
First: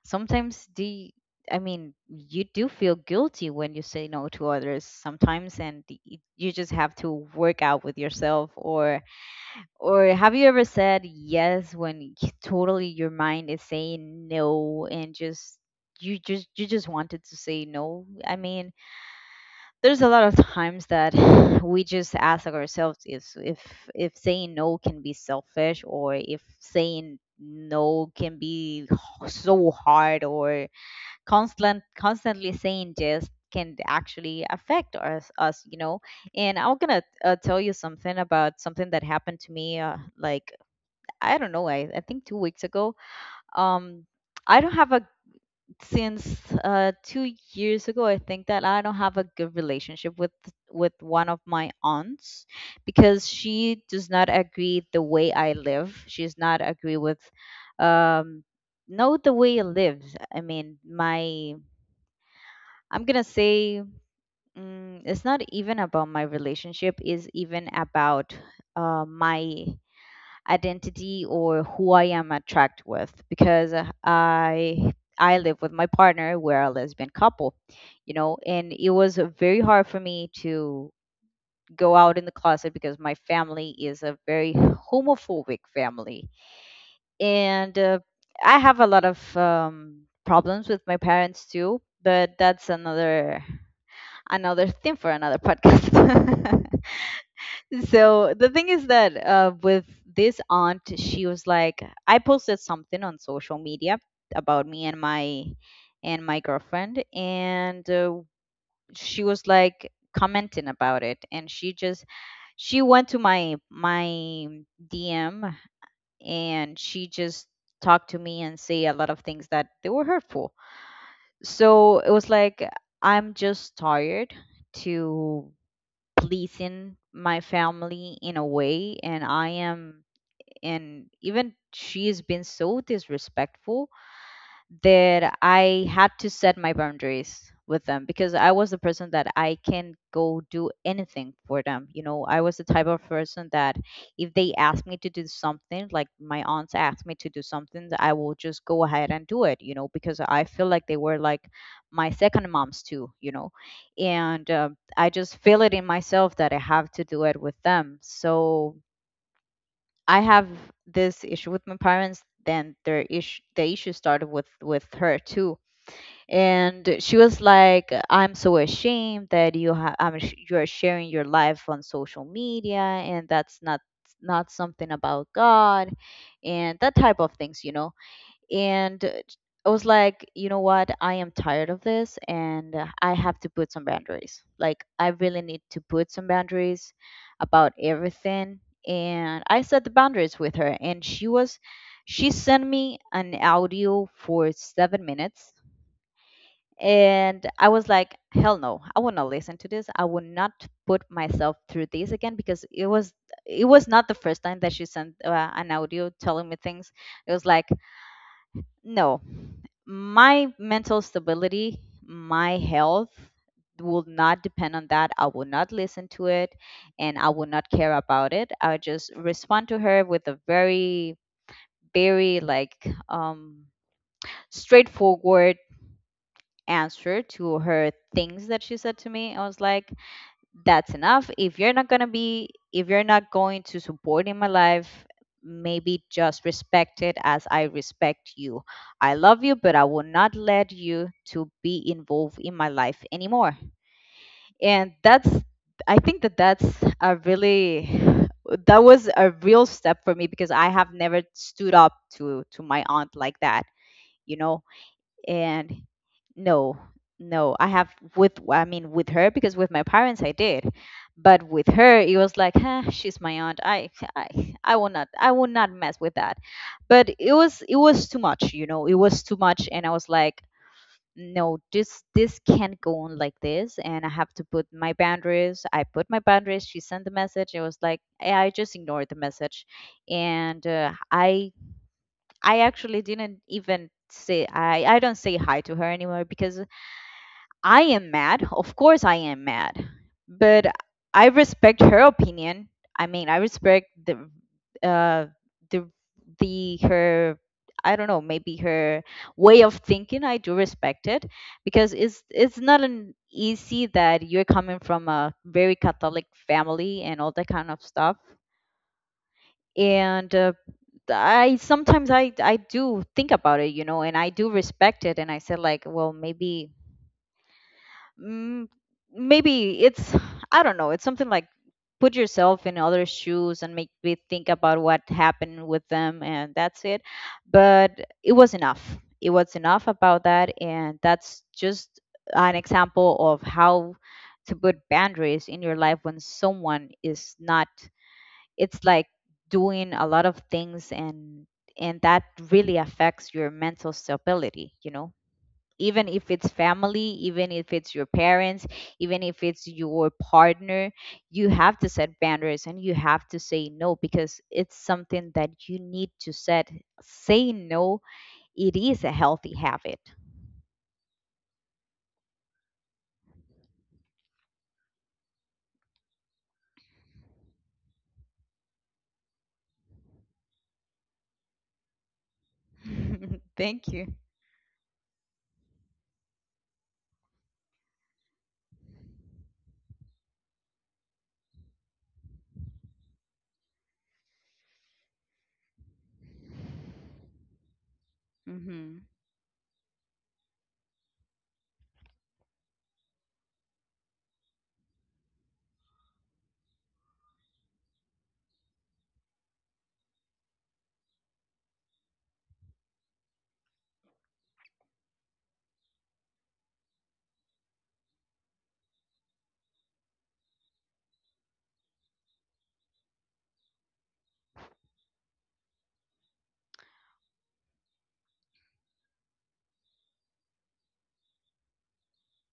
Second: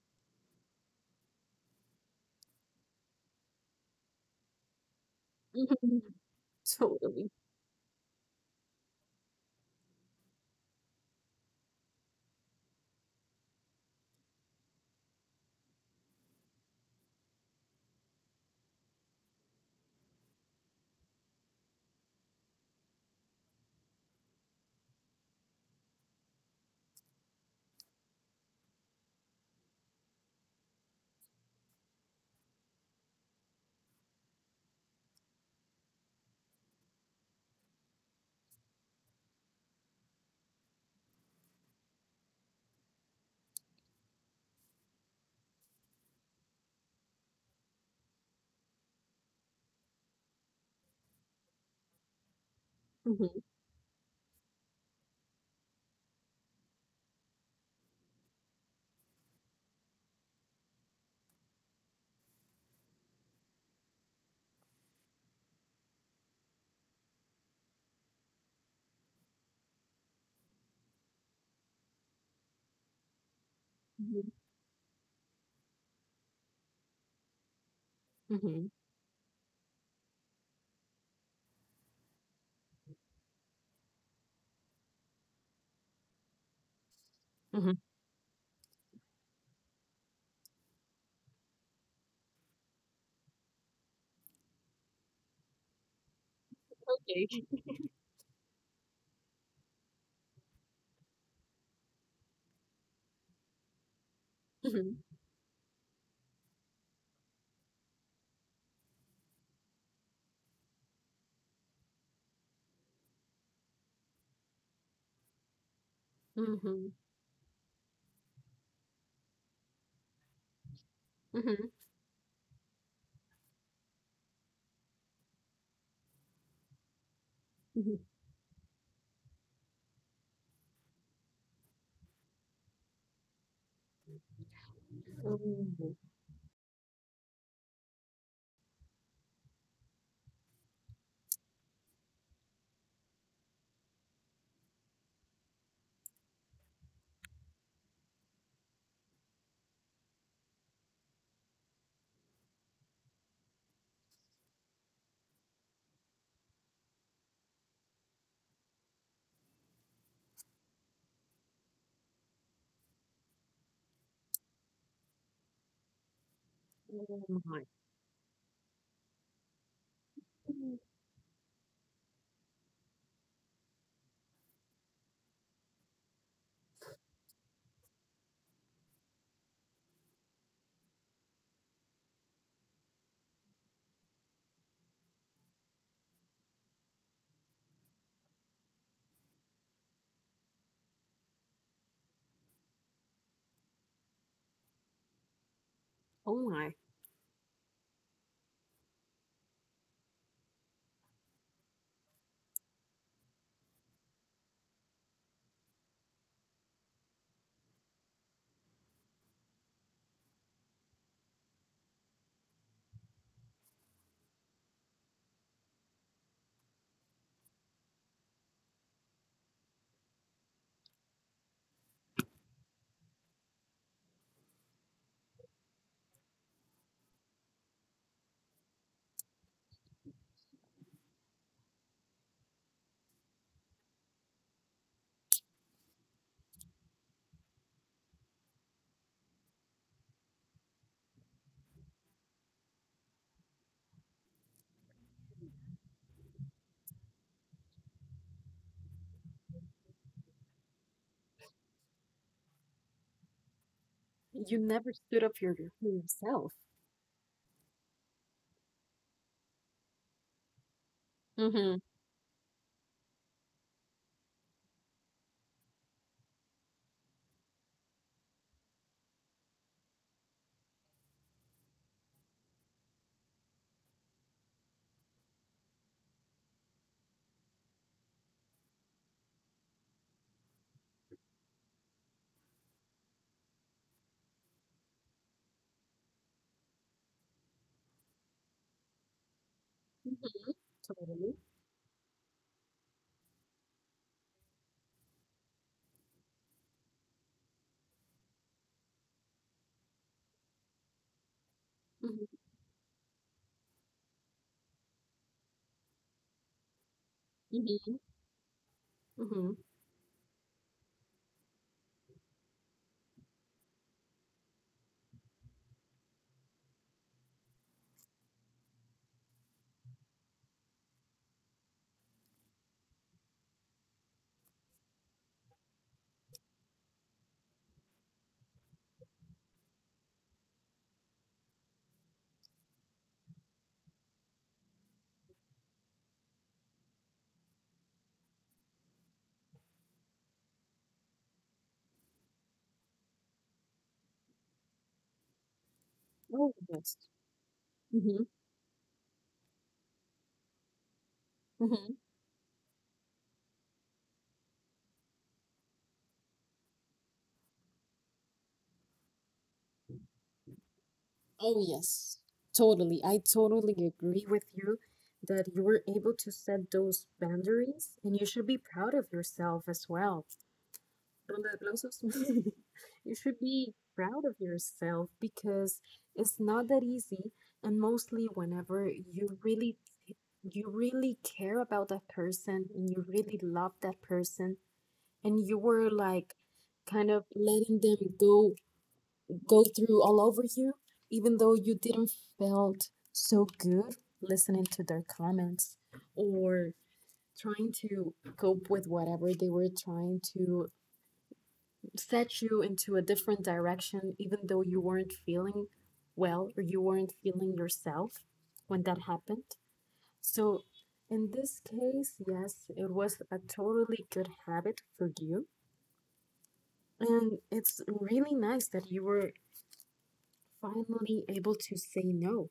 [SPEAKER 1] sometimes the i mean you do feel guilty when you say no to others sometimes, and y- you just have to
[SPEAKER 2] Totally.
[SPEAKER 1] work out with yourself. or or have you ever said yes when y- totally your mind is saying no and just you just you just wanted to say no? I mean, there's a lot of times that we just ask ourselves if if if saying no can be selfish, or if saying no can be h- so hard, or constant constantly saying yes can actually affect us us you know. And I'm gonna uh, tell you something about something that happened to me, uh, like I don't know, I, I think two weeks ago. um I don't have a since uh, two years ago, I think that I don't have a good relationship with with one of my aunts because
[SPEAKER 2] Mhm,
[SPEAKER 1] she does not agree the way I live. She's not agree with um no the way I live. I mean, my I'm gonna say, mm, it's not even about my relationship. Is even about uh, my identity or who I am attracted with, because uh,
[SPEAKER 2] mhm,
[SPEAKER 1] I I live with my partner. We're a lesbian couple, you know,
[SPEAKER 2] mhm,
[SPEAKER 1] and it was uh, very hard for me to go out in the closet because my family is a very homophobic family,
[SPEAKER 2] mhm.
[SPEAKER 1] and uh, I have a lot of um, problems with my parents too. But that's another another thing for another podcast.
[SPEAKER 2] Okay.
[SPEAKER 1] So the thing is that, uh, with this aunt, she was like, I posted something on social media about me
[SPEAKER 2] Mhm,
[SPEAKER 1] and my and my girlfriend, and uh, she was like commenting about it, and she just she went to my my D M, and
[SPEAKER 2] mhm,
[SPEAKER 1] she just talked to me and say a lot of things that they were hurtful.
[SPEAKER 2] mhm,
[SPEAKER 1] So it was like, I'm just tired to pleasing my
[SPEAKER 2] mhm.
[SPEAKER 1] family in a way, and I am. And even she has been so disrespectful that I
[SPEAKER 2] Oh,
[SPEAKER 1] had to set my boundaries with them, because I was the person that I can go do anything for them. You know, I was the type of person that if they asked me to do something, like my aunts asked me to do something, I will just go ahead and do it, you know, because I feel like they were like my second moms too, you know. And uh, I just feel it in myself that I have to do it with them. So I have this issue with my parents. Then their issue, the issue started with with her too. And she was
[SPEAKER 2] oh my.
[SPEAKER 1] like, I'm so ashamed that you have, i'm sh- you're
[SPEAKER 2] Mhm.
[SPEAKER 1] sharing your life on social media, and that's not not something about God and that type of things, you know. And uh, I was like, you know what, I am tired of this. And uh, I have to put some boundaries. Like, I really need to put some boundaries about everything. And I set the boundaries with her, and she was she sent me an audio for seven minutes.
[SPEAKER 2] Oh my.
[SPEAKER 1] And I was like, hell no, I will not listen to this. I will not put myself through this again, because it was it was not the first time that she sent uh, an audio telling me things. It was like, no, my mental stability, my health will not depend on that. I will not listen to it, and I will not care about it. I'll just respond to her with a very, very like um, straightforward answer to her things that she said to me. I was like, that's enough. If you're not going to be, if you're not going to support in my life, maybe just respect it as I respect you. I love you, but I will not let you to be involved in my life anymore. And that's, I think that that's a really, that was a real step for me, because I have never stood up to to my aunt like that, you
[SPEAKER 2] You
[SPEAKER 1] know.
[SPEAKER 2] never stood up for your for
[SPEAKER 1] And
[SPEAKER 2] yourself.
[SPEAKER 1] no, no, I have with, I mean, with her, because with my parents I did. But with
[SPEAKER 2] Mhm,
[SPEAKER 1] her it was like, huh, she's my aunt. I, I I will not, I will not mess with that. But it was it was too much, you know, it was too much, and I was like, no, this this can't go on like this, and I have to put my boundaries. I put my boundaries. She sent the message. It was like, eh, I just ignored the message. And uh, i I actually didn't even say I, I don't say hi to her anymore because I am mad. Of course I am mad.
[SPEAKER 2] mhm.
[SPEAKER 1] But I
[SPEAKER 2] Totally.
[SPEAKER 1] respect her opinion. I mean, I respect the uh the the her, I don't know, maybe her way of thinking. I do respect it because it's
[SPEAKER 2] Mhm,
[SPEAKER 1] it's not an easy that you're coming from a very Catholic family and all that kind of
[SPEAKER 2] mhm,
[SPEAKER 1] stuff.
[SPEAKER 2] mhm.
[SPEAKER 1] And uh, I sometimes I I do think about it, you know, and I do respect it. And I said like, well, maybe, mm, maybe it's I don't know. It's something like put yourself in other shoes and make me think about what happened with them, and that's it. But it was enough. It was enough about that, and that's just an example of how to put boundaries in your life when someone is not, it's like doing a lot of things, and and that really affects your mental stability, you know. Even if it's
[SPEAKER 2] Oh, yes.
[SPEAKER 1] family, even if it's your
[SPEAKER 2] Mhm,
[SPEAKER 1] parents, even if it's your partner, you have to
[SPEAKER 2] mhm.
[SPEAKER 1] set boundaries, and you have to say no, because it's something that you need to set. Say no, it is a healthy habit.
[SPEAKER 2] Oh, yes. Totally. I totally agree with you that you were able to set those boundaries, and you should be proud of yourself as well. Ronda de aplausos. you should be
[SPEAKER 1] thank you.
[SPEAKER 2] proud of yourself because it's not that easy. And mostly, whenever you really, you really care about that person and you really love that person, and you were like, kind of letting them go
[SPEAKER 1] Hmm.
[SPEAKER 2] go through all over you, even though you didn't felt so good listening to their comments or trying to cope with whatever they were trying to set you into a different direction, even though you weren't feeling well or you weren't feeling yourself when that happened. So, in this case, yes, it was a totally good habit for you. And it's really nice that you were finally able to say no.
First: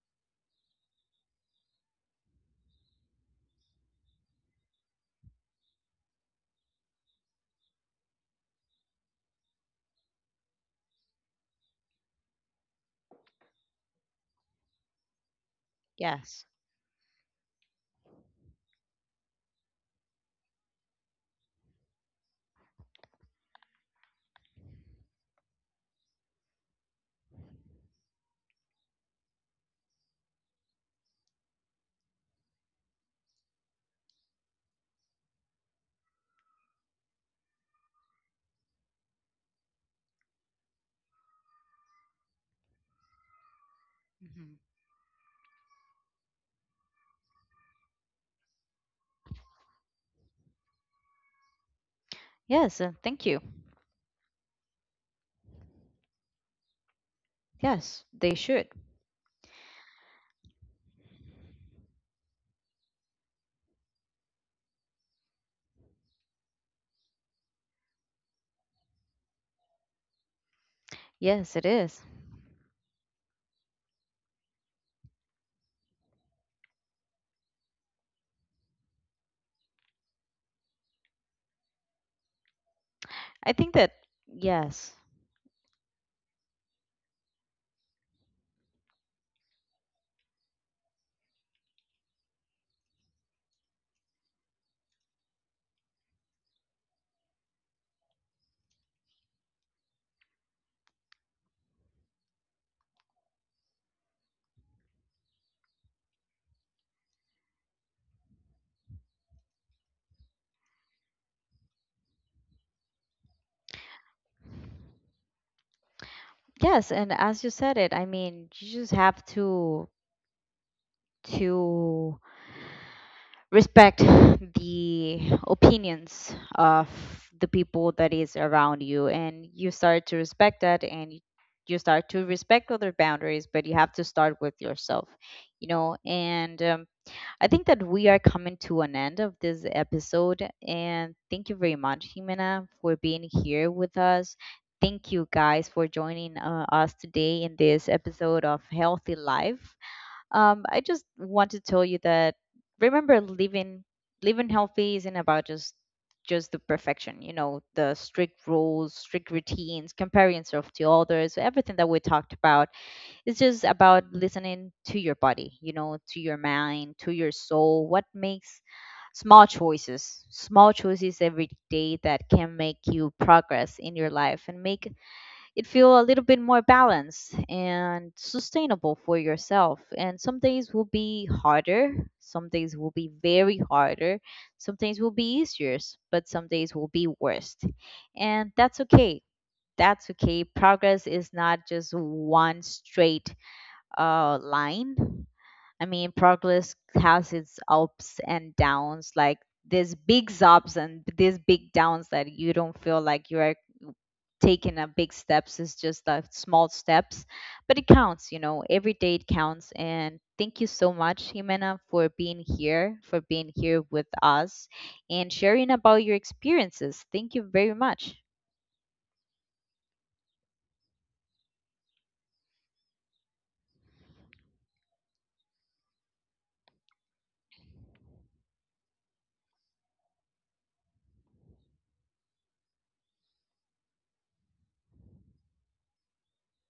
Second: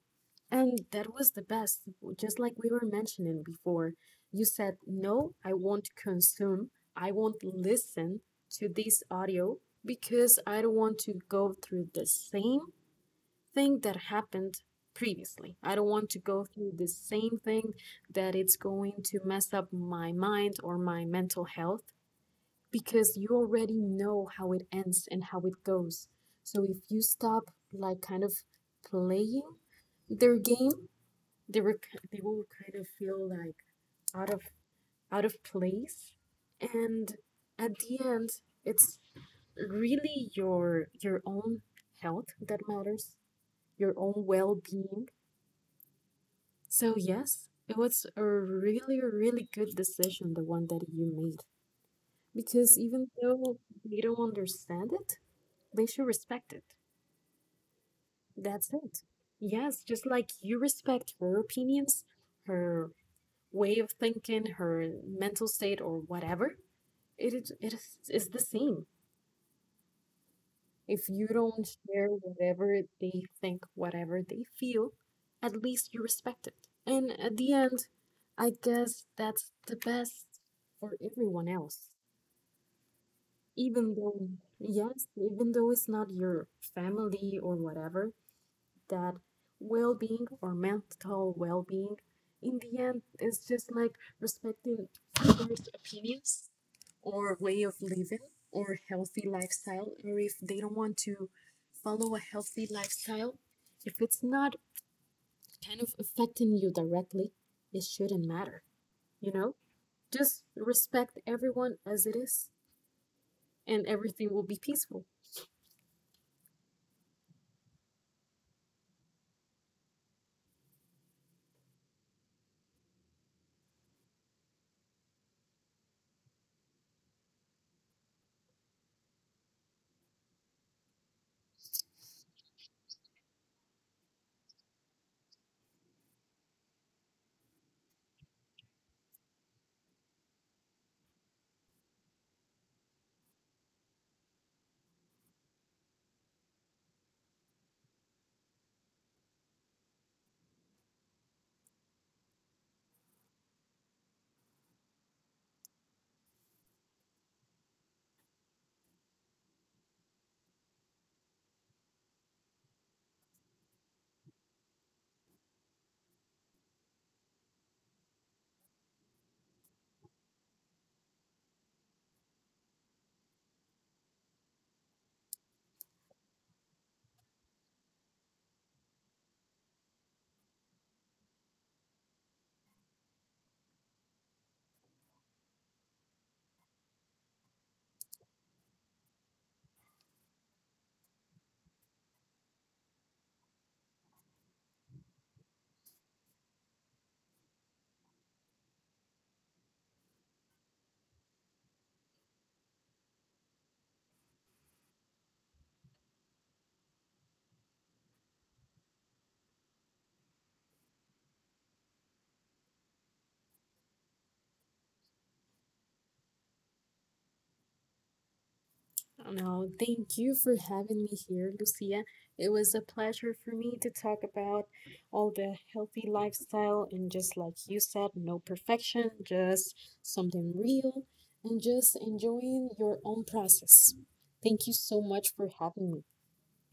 [SPEAKER 2] And that was the best. Just like we were mentioning before, you said, no, I won't consume, I won't listen to this audio because I don't want to go through the same thing that happened previously. I don't want to go
[SPEAKER 1] Yes.
[SPEAKER 2] through the same thing that it's going to mess up my mind or my mental health because you already know how it ends and how it goes. So if you stop like kind of playing their game, they were k- they will kind of feel like out of out of place. And at the end, it's really your your own health that matters, your own
[SPEAKER 1] Hmm.
[SPEAKER 2] well-being. So yes, it was a really really good decision the one that you made because
[SPEAKER 1] Yes, uh,
[SPEAKER 2] even
[SPEAKER 1] thank you.
[SPEAKER 2] though they don't understand it, they should respect it.
[SPEAKER 1] Yes, they should.
[SPEAKER 2] That's it. Yes, just like you respect her opinions, her way of thinking, her mental state, or whatever, it is, it is it's the same. If you
[SPEAKER 1] Yes, it
[SPEAKER 2] don't
[SPEAKER 1] is.
[SPEAKER 2] share whatever they think, whatever they feel, at least you respect it. And at the end, I guess that's the best for everyone else.
[SPEAKER 1] I think
[SPEAKER 2] Even
[SPEAKER 1] that
[SPEAKER 2] though,
[SPEAKER 1] yes.
[SPEAKER 2] yes, even though it's not your family or whatever, that well being or mental well being, in the end, is just like respecting others' opinions or way of living or healthy lifestyle, or if they don't want to follow a healthy lifestyle, if it's not kind of affecting you directly, it shouldn't matter, you know? Just respect everyone as it is, and everything will be peaceful.
[SPEAKER 1] Yes, and as you said it, I mean, you just have to to respect the opinions of the people that is around you, and you start to respect that, and you you start to respect other boundaries, but you have to start with yourself, you know. And um, I think that we are coming to an end of this episode. And thank you very much, Jimena, for being here with us. Thank you guys for joining uh, us today in this episode of Healthy Life. Um, I just want to tell you that remember living living healthy isn't about just just the perfection, you know, the strict rules, strict routines, comparing yourself to others, everything that we talked about. It's just about listening to your body, you know, to your mind, to your soul. What makes small choices, small choices every day that can make you progress in your life and make it feel a little bit more balanced and sustainable for yourself. And some days will be harder, some days will be very harder, some days will be easier, but some days will be worst. And that's okay. That's okay. Progress is not just one straight uh, line. I mean, progress has its ups and downs, like these big ups and these big downs that you don't feel like you are taking a big steps. It's just like small steps, but it counts, you know, every day it counts. And thank you so much, Jimena, for being here, for being here with us and sharing about your experiences. Thank you very much.
[SPEAKER 2] No, thank you for having me here, Lucia. It was a pleasure for me to talk about all the healthy lifestyle and just like you said, no perfection, just something real and just enjoying your own process. Thank you so much for having me.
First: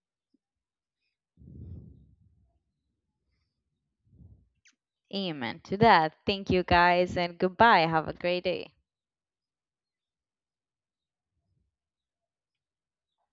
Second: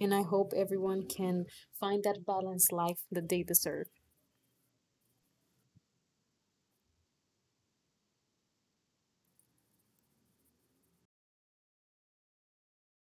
[SPEAKER 2] And I hope everyone can find that balanced life that they deserve.
[SPEAKER 1] Amen to that. Thank you guys, and goodbye. Have a great day.